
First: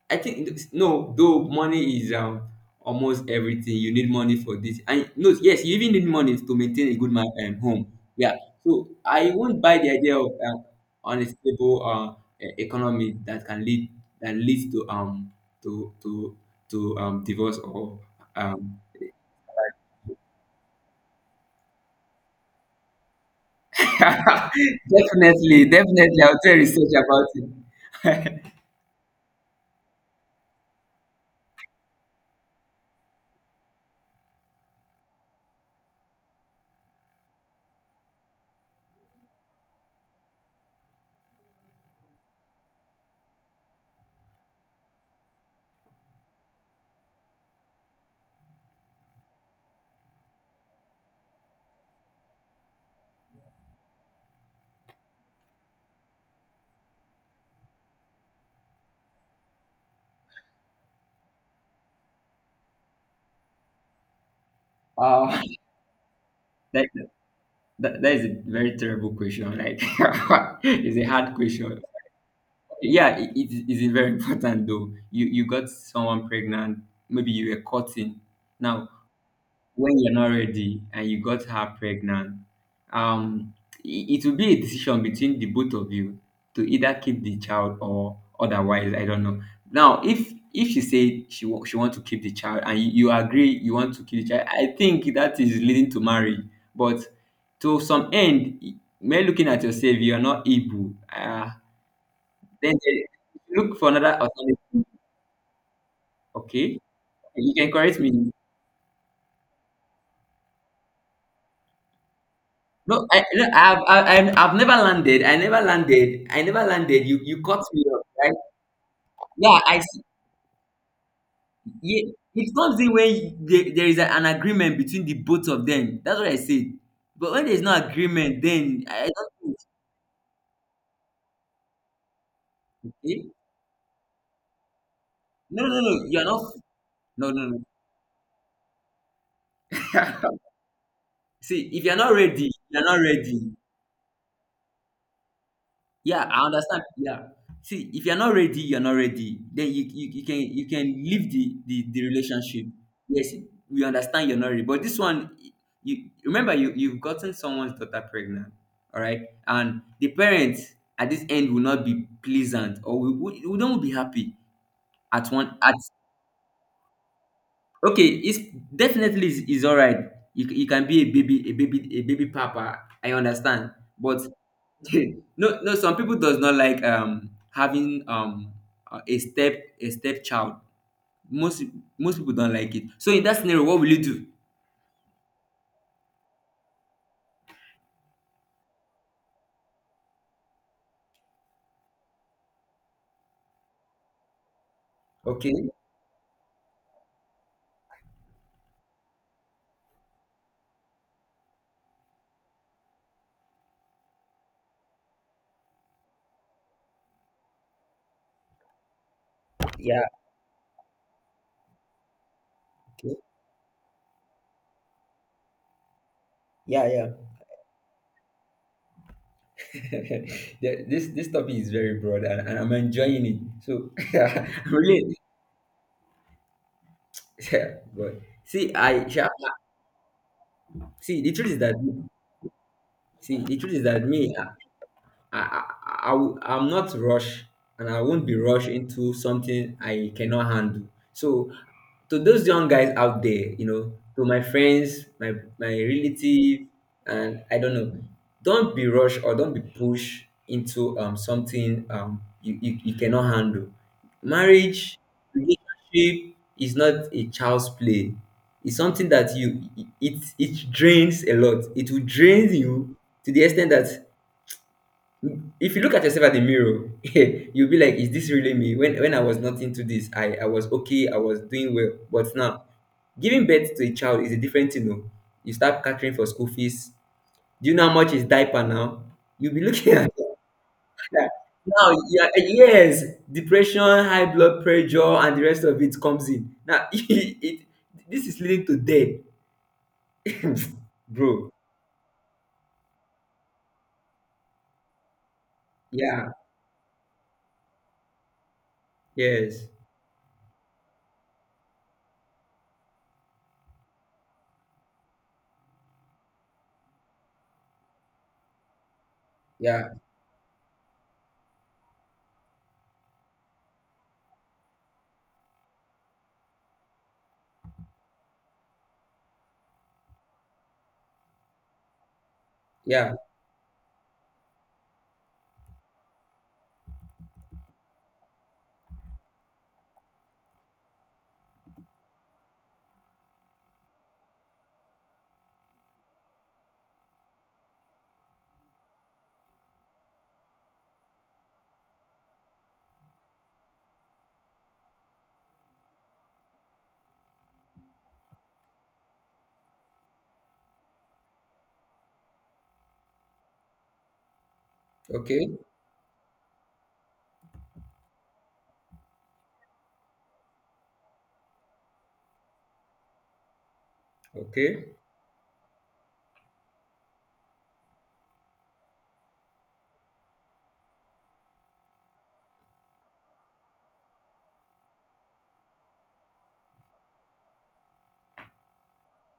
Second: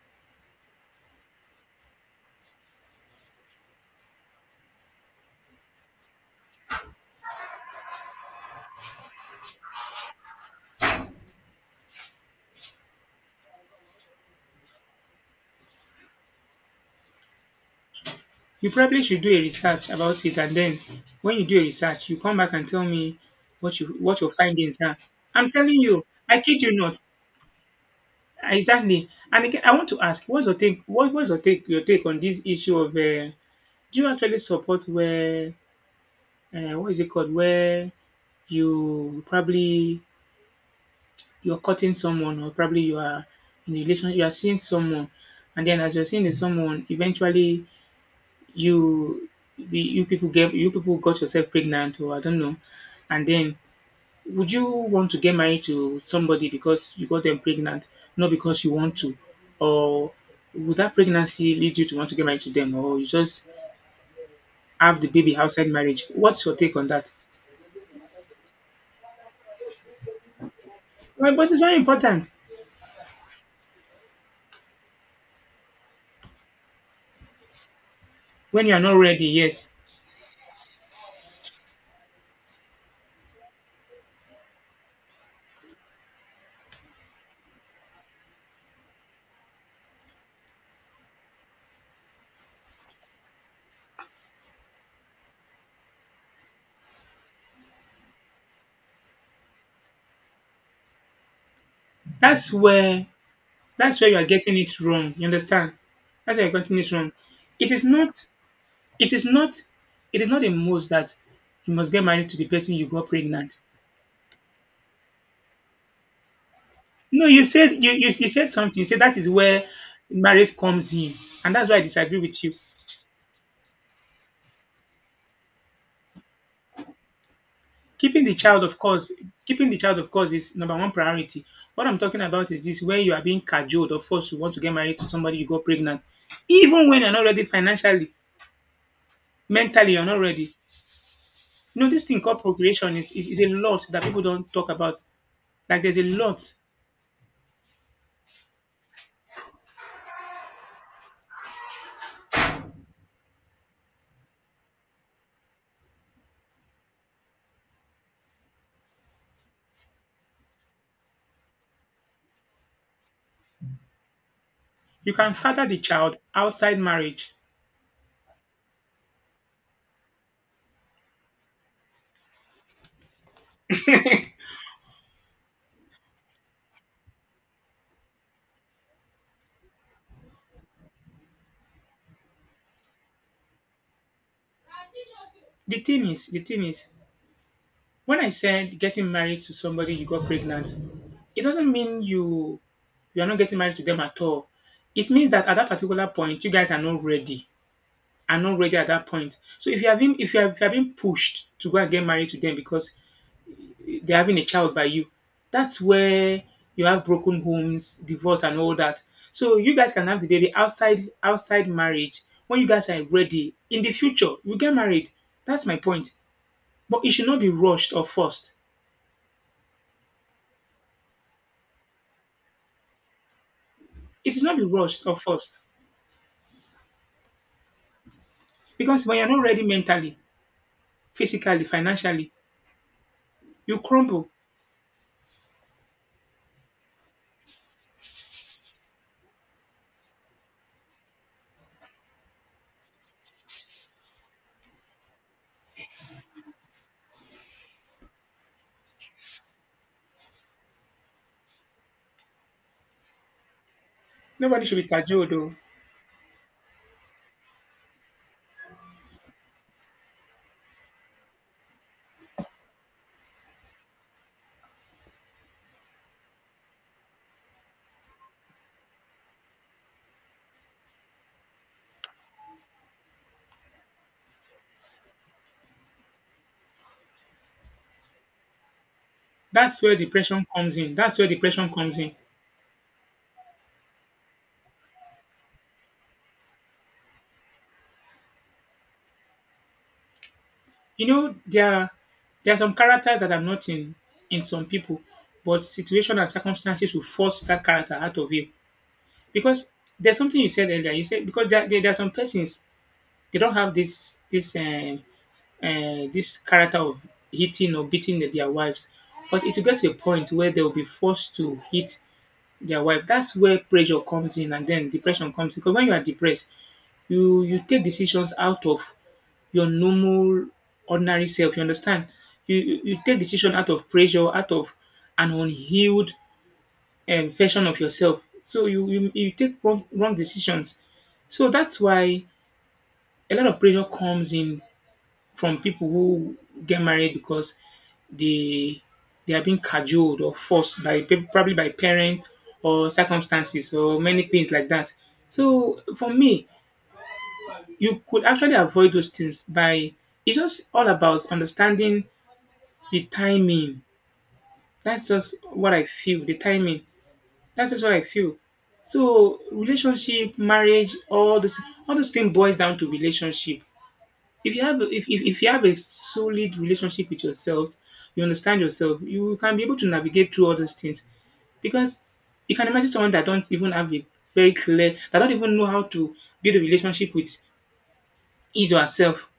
I think no, though money is almost everything, you need money for this, and no, yes, you even need money to maintain a good man, home. Yeah. So I won't buy the idea of, unstable, economy that can lead, that leads to, to to, divorce or
You
um
probably should do a research about it, and then when you do a research, you come back and tell me what your findings are. I'm
definitely,
telling you,
definitely, I'll
I
do a
kid you
research
not.
about it.
Exactly. And again, I want to ask, what's your take? What's your take? Your take on this issue of do you actually support where what is it called? Where you probably you're cutting someone, or probably you are in a relation, you are seeing someone, and then as you're seeing the someone, eventually you the you people get you people got yourself pregnant, or I don't know, and then would you want to get married to somebody because you got them pregnant, not because you want to? Or would that pregnancy lead you to want to get married to them, or you just have the baby
Uh,
outside marriage? What's your take on
that,
that?
that is a very terrible question. Like, it's a hard
Well, but it's very
question.
important
Yeah, it is very important though. You got someone pregnant, maybe you were cutting.
when you are
Now,
not ready. Yes,
when you're not ready and you got her pregnant, um, it, it will be a decision between the both of you to either keep the child or otherwise. I don't know. Now, if she said she want to keep the child and you agree you want to keep the child, I think that is leading to marriage. But to some end, when looking at yourself, you are not able.
that's
Then eh,
where
look for another
you are getting it
alternative.
wrong. You understand? That's where you're
Okay,
getting it wrong.
you can
It is
correct
not.
me.
It is not. It is not a must that you must get married to the person you
No,
got pregnant.
I've never landed. I never landed. I never landed.
No,
You
you
caught
said
me
you,
up,
you you
right?
said something. You said that is
Yeah,
where marriage comes in, and that's why I
yeah,
disagree with you.
it comes in when there is an agreement between the both of them. That's what I said. But when there's no
Keeping the
agreement,
child, of
then I
course,
don't think.
keeping the child, of course, is number one priority. What I'm talking about is this: where you are
Eh?
being cajoled or forced to want to get married to somebody you got
No, no,
pregnant,
no. You're not.
even when you're not
No, no,
ready
no.
financially, mentally, you're not ready.
See,
You
if
know,
you're
this
not
thing called
ready, you're not
procreation is is a
ready.
lot that people don't talk about. Like, there's a
Yeah,
lot
I understand. Yeah. See, if you're not ready, you're not ready. Then you can leave the relationship. Yes, we understand you're not ready. But this one, you remember you've gotten someone's daughter pregnant, all right? And the parents at this end will not be pleasant, or we don't be happy
you
at
can
one
father
at
the child outside marriage.
okay, it's definitely is all right. You, you can be a baby papa, I understand. But No no, some people does not like having a stepchild. Most, most people don't like it. So in that scenario, what will you do?
The thing is, when I said getting married to somebody you got pregnant, it doesn't mean you are not getting married to them at all. It means that at that
Okay.
particular point, you guys are not ready. Are not ready at that point. So if you have, if you are being pushed to go and get married to them because they're having a child by you, that's where you have broken homes, divorce, and all that. So you guys
Yeah.
can have the baby outside marriage when you guys are
Okay.
ready. In the future, you get married. That's my point.
Yeah.
But
Yeah.
it should not be rushed or forced.
This this topic is very broad, and I'm enjoying it. So
It should not be
I'm
rushed or
really,
forced
yeah, but see
because
i
when
sha-
you're not ready mentally,
see the truth is
physically,
that
financially,
see the truth
you
is that
crumble.
me, I, I, I am not rushed and I won't be rushed into something I cannot handle. So to those young guys out there, you know, to my friends, my relative, and I don't know, don't be rushed, or don't be pushed into something you cannot handle.
Nobody should be
Marriage,
cajoled. Oh.
relationship is not a child's play. It's something that you, it drains a lot. It will drain you to the extent that if you look at yourself at the mirror, you'll be like, is this really me? When I was not into this, I was okay, I was doing well, but now giving birth to a child is a different thing, oh. You start catering for school fees, do you know how much is diaper now? You'll be
That's
looking
where
at
depression comes in. That's where
that.
depression
Now
comes in.
you are- yes, depression, high blood pressure, and the rest of it comes in now. It, this is leading to death.
You know,
Bro.
there are some characters that are not in in some people, but situation
Yeah.
and circumstances will force that character out of you.
Yes.
Because there's something you said earlier. You said because there are some persons they don't have this this character of hitting or beating their wives. But it will get to
Yeah.
a point where they will be forced to hit their wife. That's where pressure comes in, and then depression comes in. Because when you are depressed, you take decisions out of your normal, ordinary self. You understand? You
Yeah.
take decision out of pressure, out of an unhealed version of yourself. So you take wrong decisions. So that's why a lot of pressure comes in from people who get married because they they are being cajoled or forced by probably by parents or circumstances or many things like that. So for me, you could actually avoid those things by it's just all about understanding the timing. That's just
Okay.
what I feel. The timing. That's just what I feel. So relationship, marriage, all this thing boils down to relationship. if you have
Okay.
if, if, if you have a solid relationship with yourself, you understand yourself. You can be able to navigate through all those things, because you can imagine someone that don't even have a very clear, that don't even know how to build a relationship with his or herself,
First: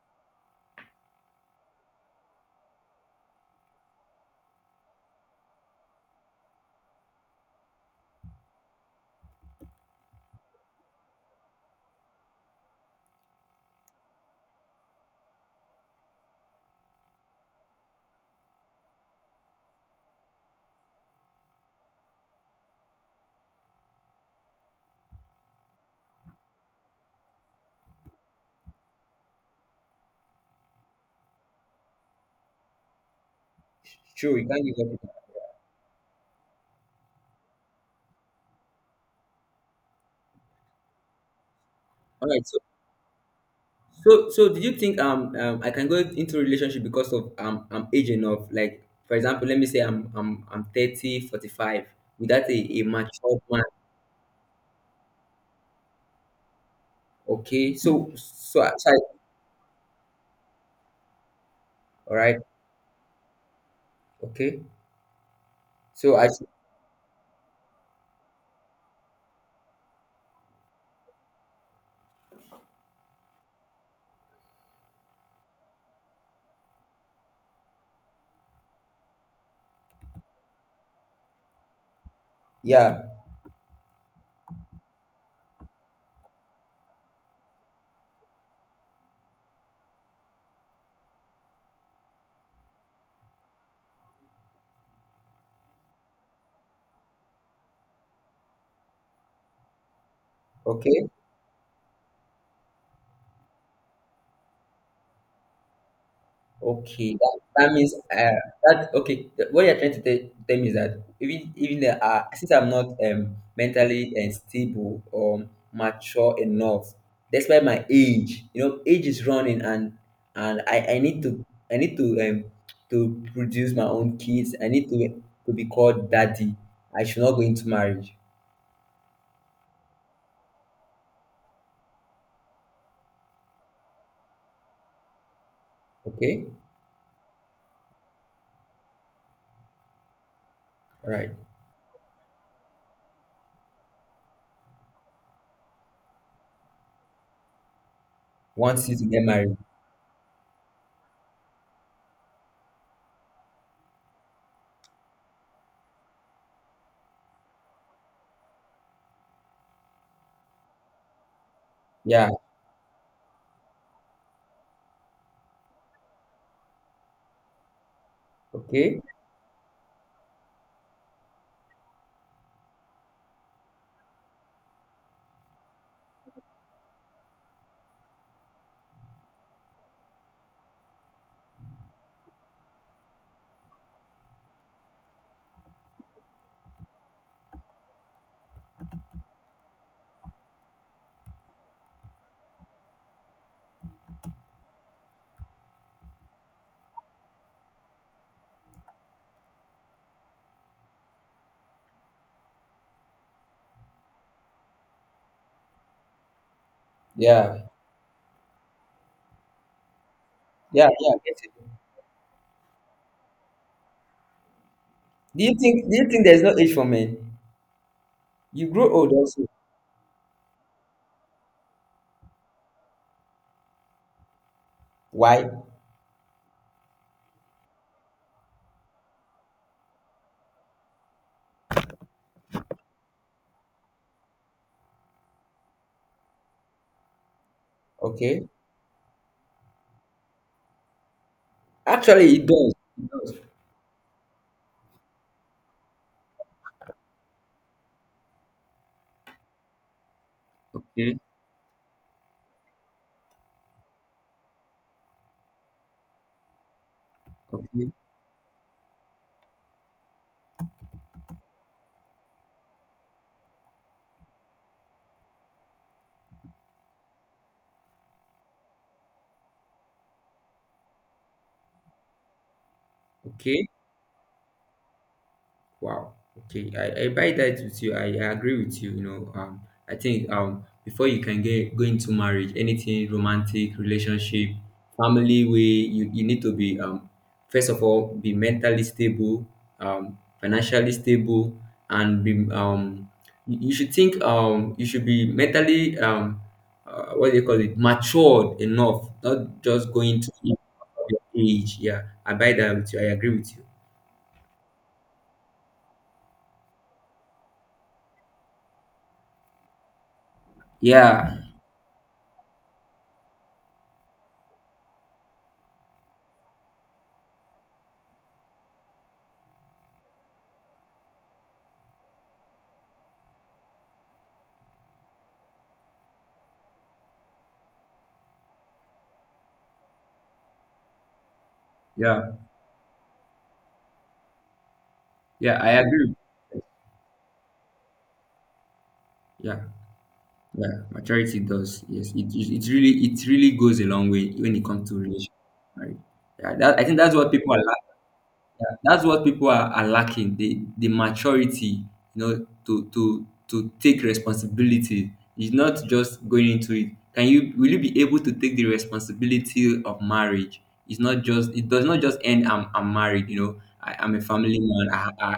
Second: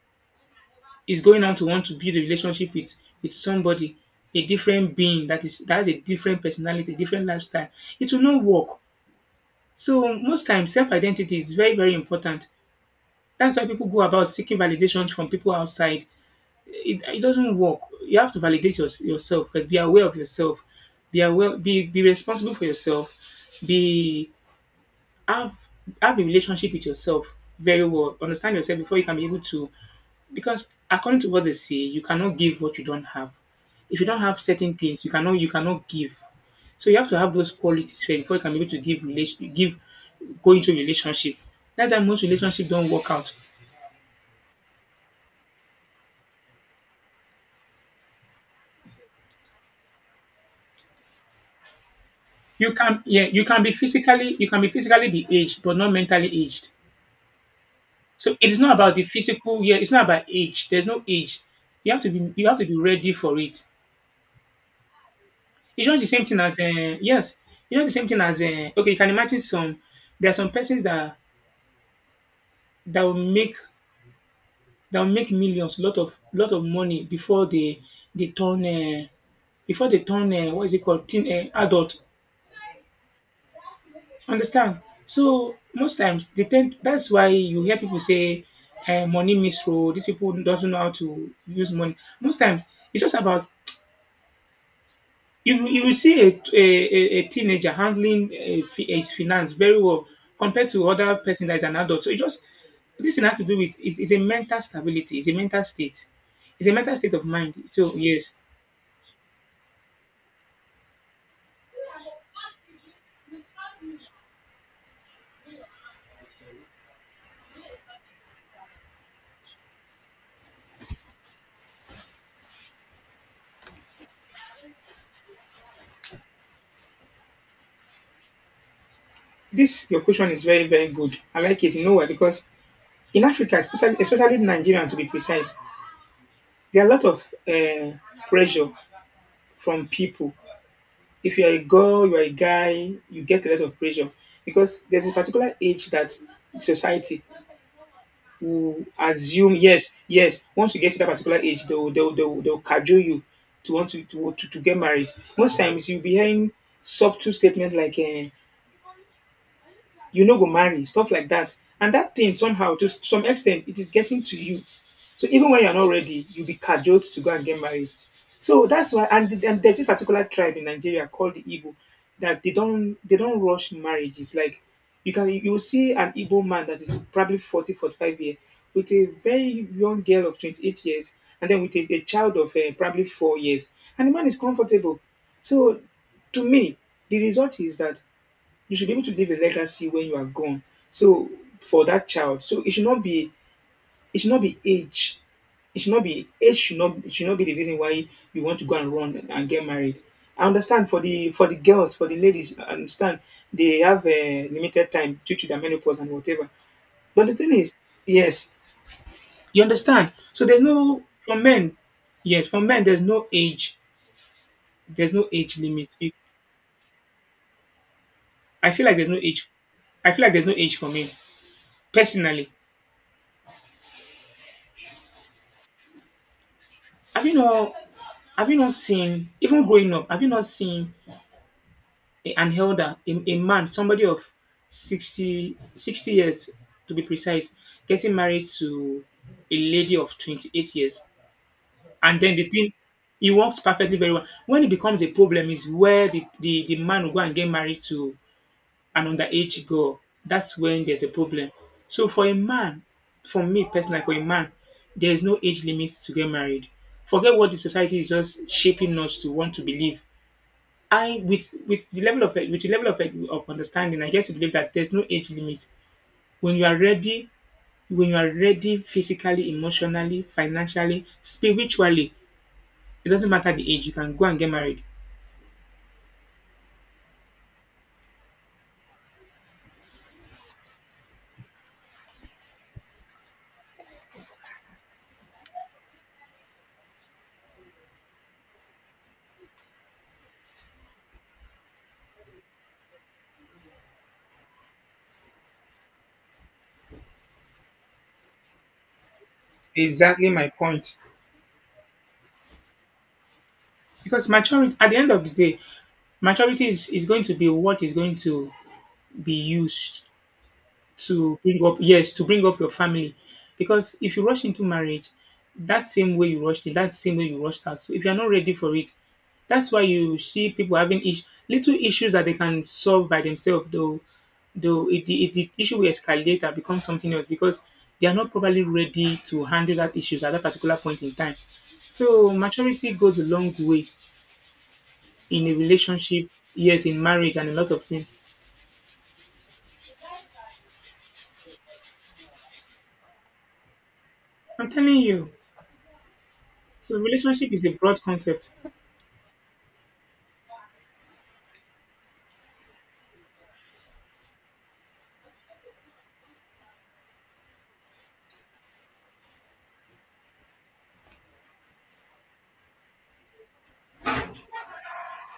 is going on to want to build a relationship with somebody, a different being that has a different personality, different lifestyle. It will not work. So most times self-identity is very, very important. That's why people go about seeking validations from people outside. It doesn't work. You have to validate yourself first. Be aware of yourself. Be aware. Be responsible for yourself. Be have have a relationship with yourself very well. Understand yourself before you can be able to. Because, according to what they say, you cannot give what you don't have. If you don't
Sure,
have
you can't
certain
give
things, you
up.
cannot give. So you have to have those qualities first before you can be able to give relation give go into a relationship. That's why most
All right. So,
relationships don't work out.
do you think I can go into a relationship because of I'm age enough? Like, for example, let me say I'm five without a,
You
a
can, yeah,
mature
you
man.
can be physically be aged, but not mentally aged.
Okay. So
So it is
so,
not
so
about the
I,
physical, yeah, it's not about age. There's no age. You have to
all
be
right.
ready for it.
Okay.
It's not the
So
same
I,
thing as yes, the same thing as okay. You can imagine some there are some persons that will make that will make millions, lot of money before they turn, what is it called, teen, adult.
yeah.
Understand? So most times, they tend that's why you hear people say, money misro, these people don't know how to use money. Most times it's just about, you will see a teenager handling, his finance very well compared to
Okay.
other person that is an adult. So it just this thing has to do with, is a mental stability. It's a mental state. It's a mental
Okay,
state of
that,
mind.
that means,
So yes,
that okay. What you're trying to tell me is that even even the, since I'm not mentally and stable or mature enough, despite my age, you know, age is running, and I need to produce my own kids. I need to be called daddy. I should not go into marriage.
this your question is very, very good. I like it. You know why? Because in Africa, especially Nigeria to be precise,
Okay,
there are a lot of pressure from people.
all right.
If you're a girl, you're a guy, you get a lot of pressure because there's a particular age that society will
Once you to get
assume,
married,
yes, yes. Once you get to that particular age, they'll cajole you to want to, to get married. Most times you'll be hearing subtle statement like, you no go marry, stuff like that. And that
yeah.
thing somehow, to some extent, it is getting to you. So even when you're not ready, you'll be cajoled to go and get married. So that's
Okay,
why, and there's this particular tribe in Nigeria called the Igbo, that they don't rush marriages. Like, you'll see an Igbo man that is probably 40 45 years with a very young girl of 28 years, and then with a child of probably 4 years, and the man is comfortable. So to me, the result is that you should be able to leave a legacy when you are gone. So for that child, so it should not be age. It should not be age. Should not it should not be the reason why you want to go and run and get married. I understand for the girls, for the ladies, I understand they have a limited time due to their menopause and whatever. But the thing
yeah,
is, yes, you understand. So there's
yeah,
no,
yeah. I
for
get it.
men, yes, for men there's no age
Do
limit.
you think there's no age for men? You
I feel
grow
like there's
old
no
also.
age. I feel like there's no age for me personally.
Why?
Have you not, seen even growing up, have you not seen an elder, a man, somebody of 60, 60 years to be precise, getting
Okay.
married to a lady of 28 years? And then
Actually, it
the thing,
does. It
it
does.
works perfectly very well. When it becomes a problem is where the man will go and get married to an underage girl, that's when there's a
Okay.
problem. So for a man, for me personally, for a man, there is no age limit to get married. Forget what the
Okay.
society is just shaping us to want to believe. I with the level of with the level of understanding, I get to believe that there's no age limit. When you are ready, when you are ready physically, emotionally, financially, spiritually, it doesn't matter
Okay.
the age, you can go and get married.
Wow. Okay, I buy that with you. I agree with you. You know, I think before you can get go into marriage, anything romantic, relationship, family way, you need to be first of all be mentally stable, financially stable, and be you should think you should be mentally what do you call it, matured enough, not just going to
Exactly my
it because
point.
of your age. Yeah, I buy that with you. I agree with you.
Because maturity, at the end of the day, maturity is going to be what is going to be used
Yeah,
to bring up, yes, to bring up your family. Because if you rush into marriage, that same way you rushed in, that same way you rushed out. So if you're not ready for it, that's why you see people having little issues that they can solve by themselves, though the issue will escalate and become something else, because they are not probably ready to handle that issues at that particular point in time. So
yeah.
maturity goes a long way in a
Yeah, I agree.
relationship, yes, in marriage, and a lot of things.
Yeah, yeah, maturity does. Yes, it really goes a long way when it
I'm
comes to
telling you.
relationship. Right? Yeah, that, I think
So
that's what
relationship
people are,
is a broad concept.
that's what people are lacking. The maturity, you know, to to take responsibility. It's not just going into it. Can you, will you be able to take the responsibility of marriage? It's not just, it does not just end, I'm married, you know, I, I'm a family man,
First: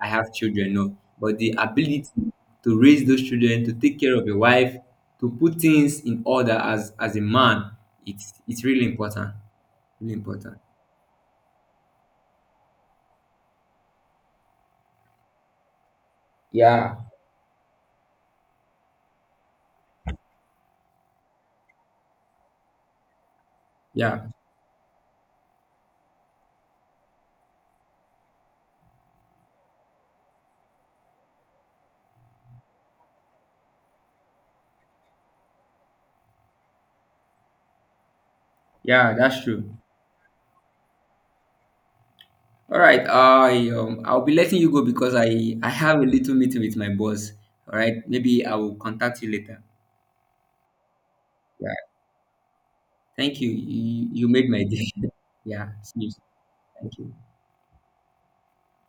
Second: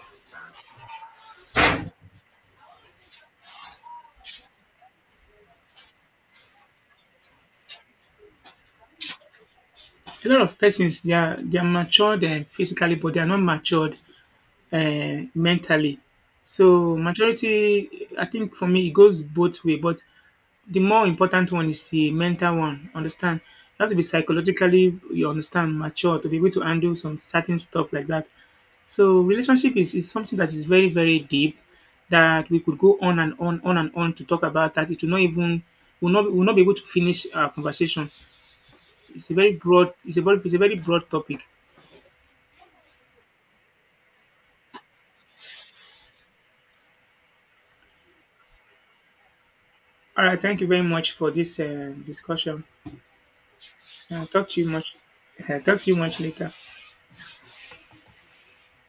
I have children, no. But the ability to raise those children, to take care of your wife, to put things in order as a man, it's really important. Really
A lot
important.
of persons, they are matured, physically, but they are not matured, mentally. So
Yeah.
maturity, I think for me, it goes both way. But the more important one is the mental one, understand. You have to be,
Yeah.
psychologically, you understand, mature to be able to handle some certain stuff like that. So relationship is, something that is very, very deep, that we could go on and on to talk about that. It will not even will not be able to finish our conversation.
Yeah,
It's a
that's
very
true.
broad, it's a very broad topic.
All right, um, I'll be letting you go because I have a little meeting with my boss. All right, maybe I will contact you later.
All right, thank you very much for this
Yeah,
discussion.
thank you.
I'll
You made
talk to
my
you
day.
much. I'll
Yeah,
talk to you
see you.
much later.
Thank you.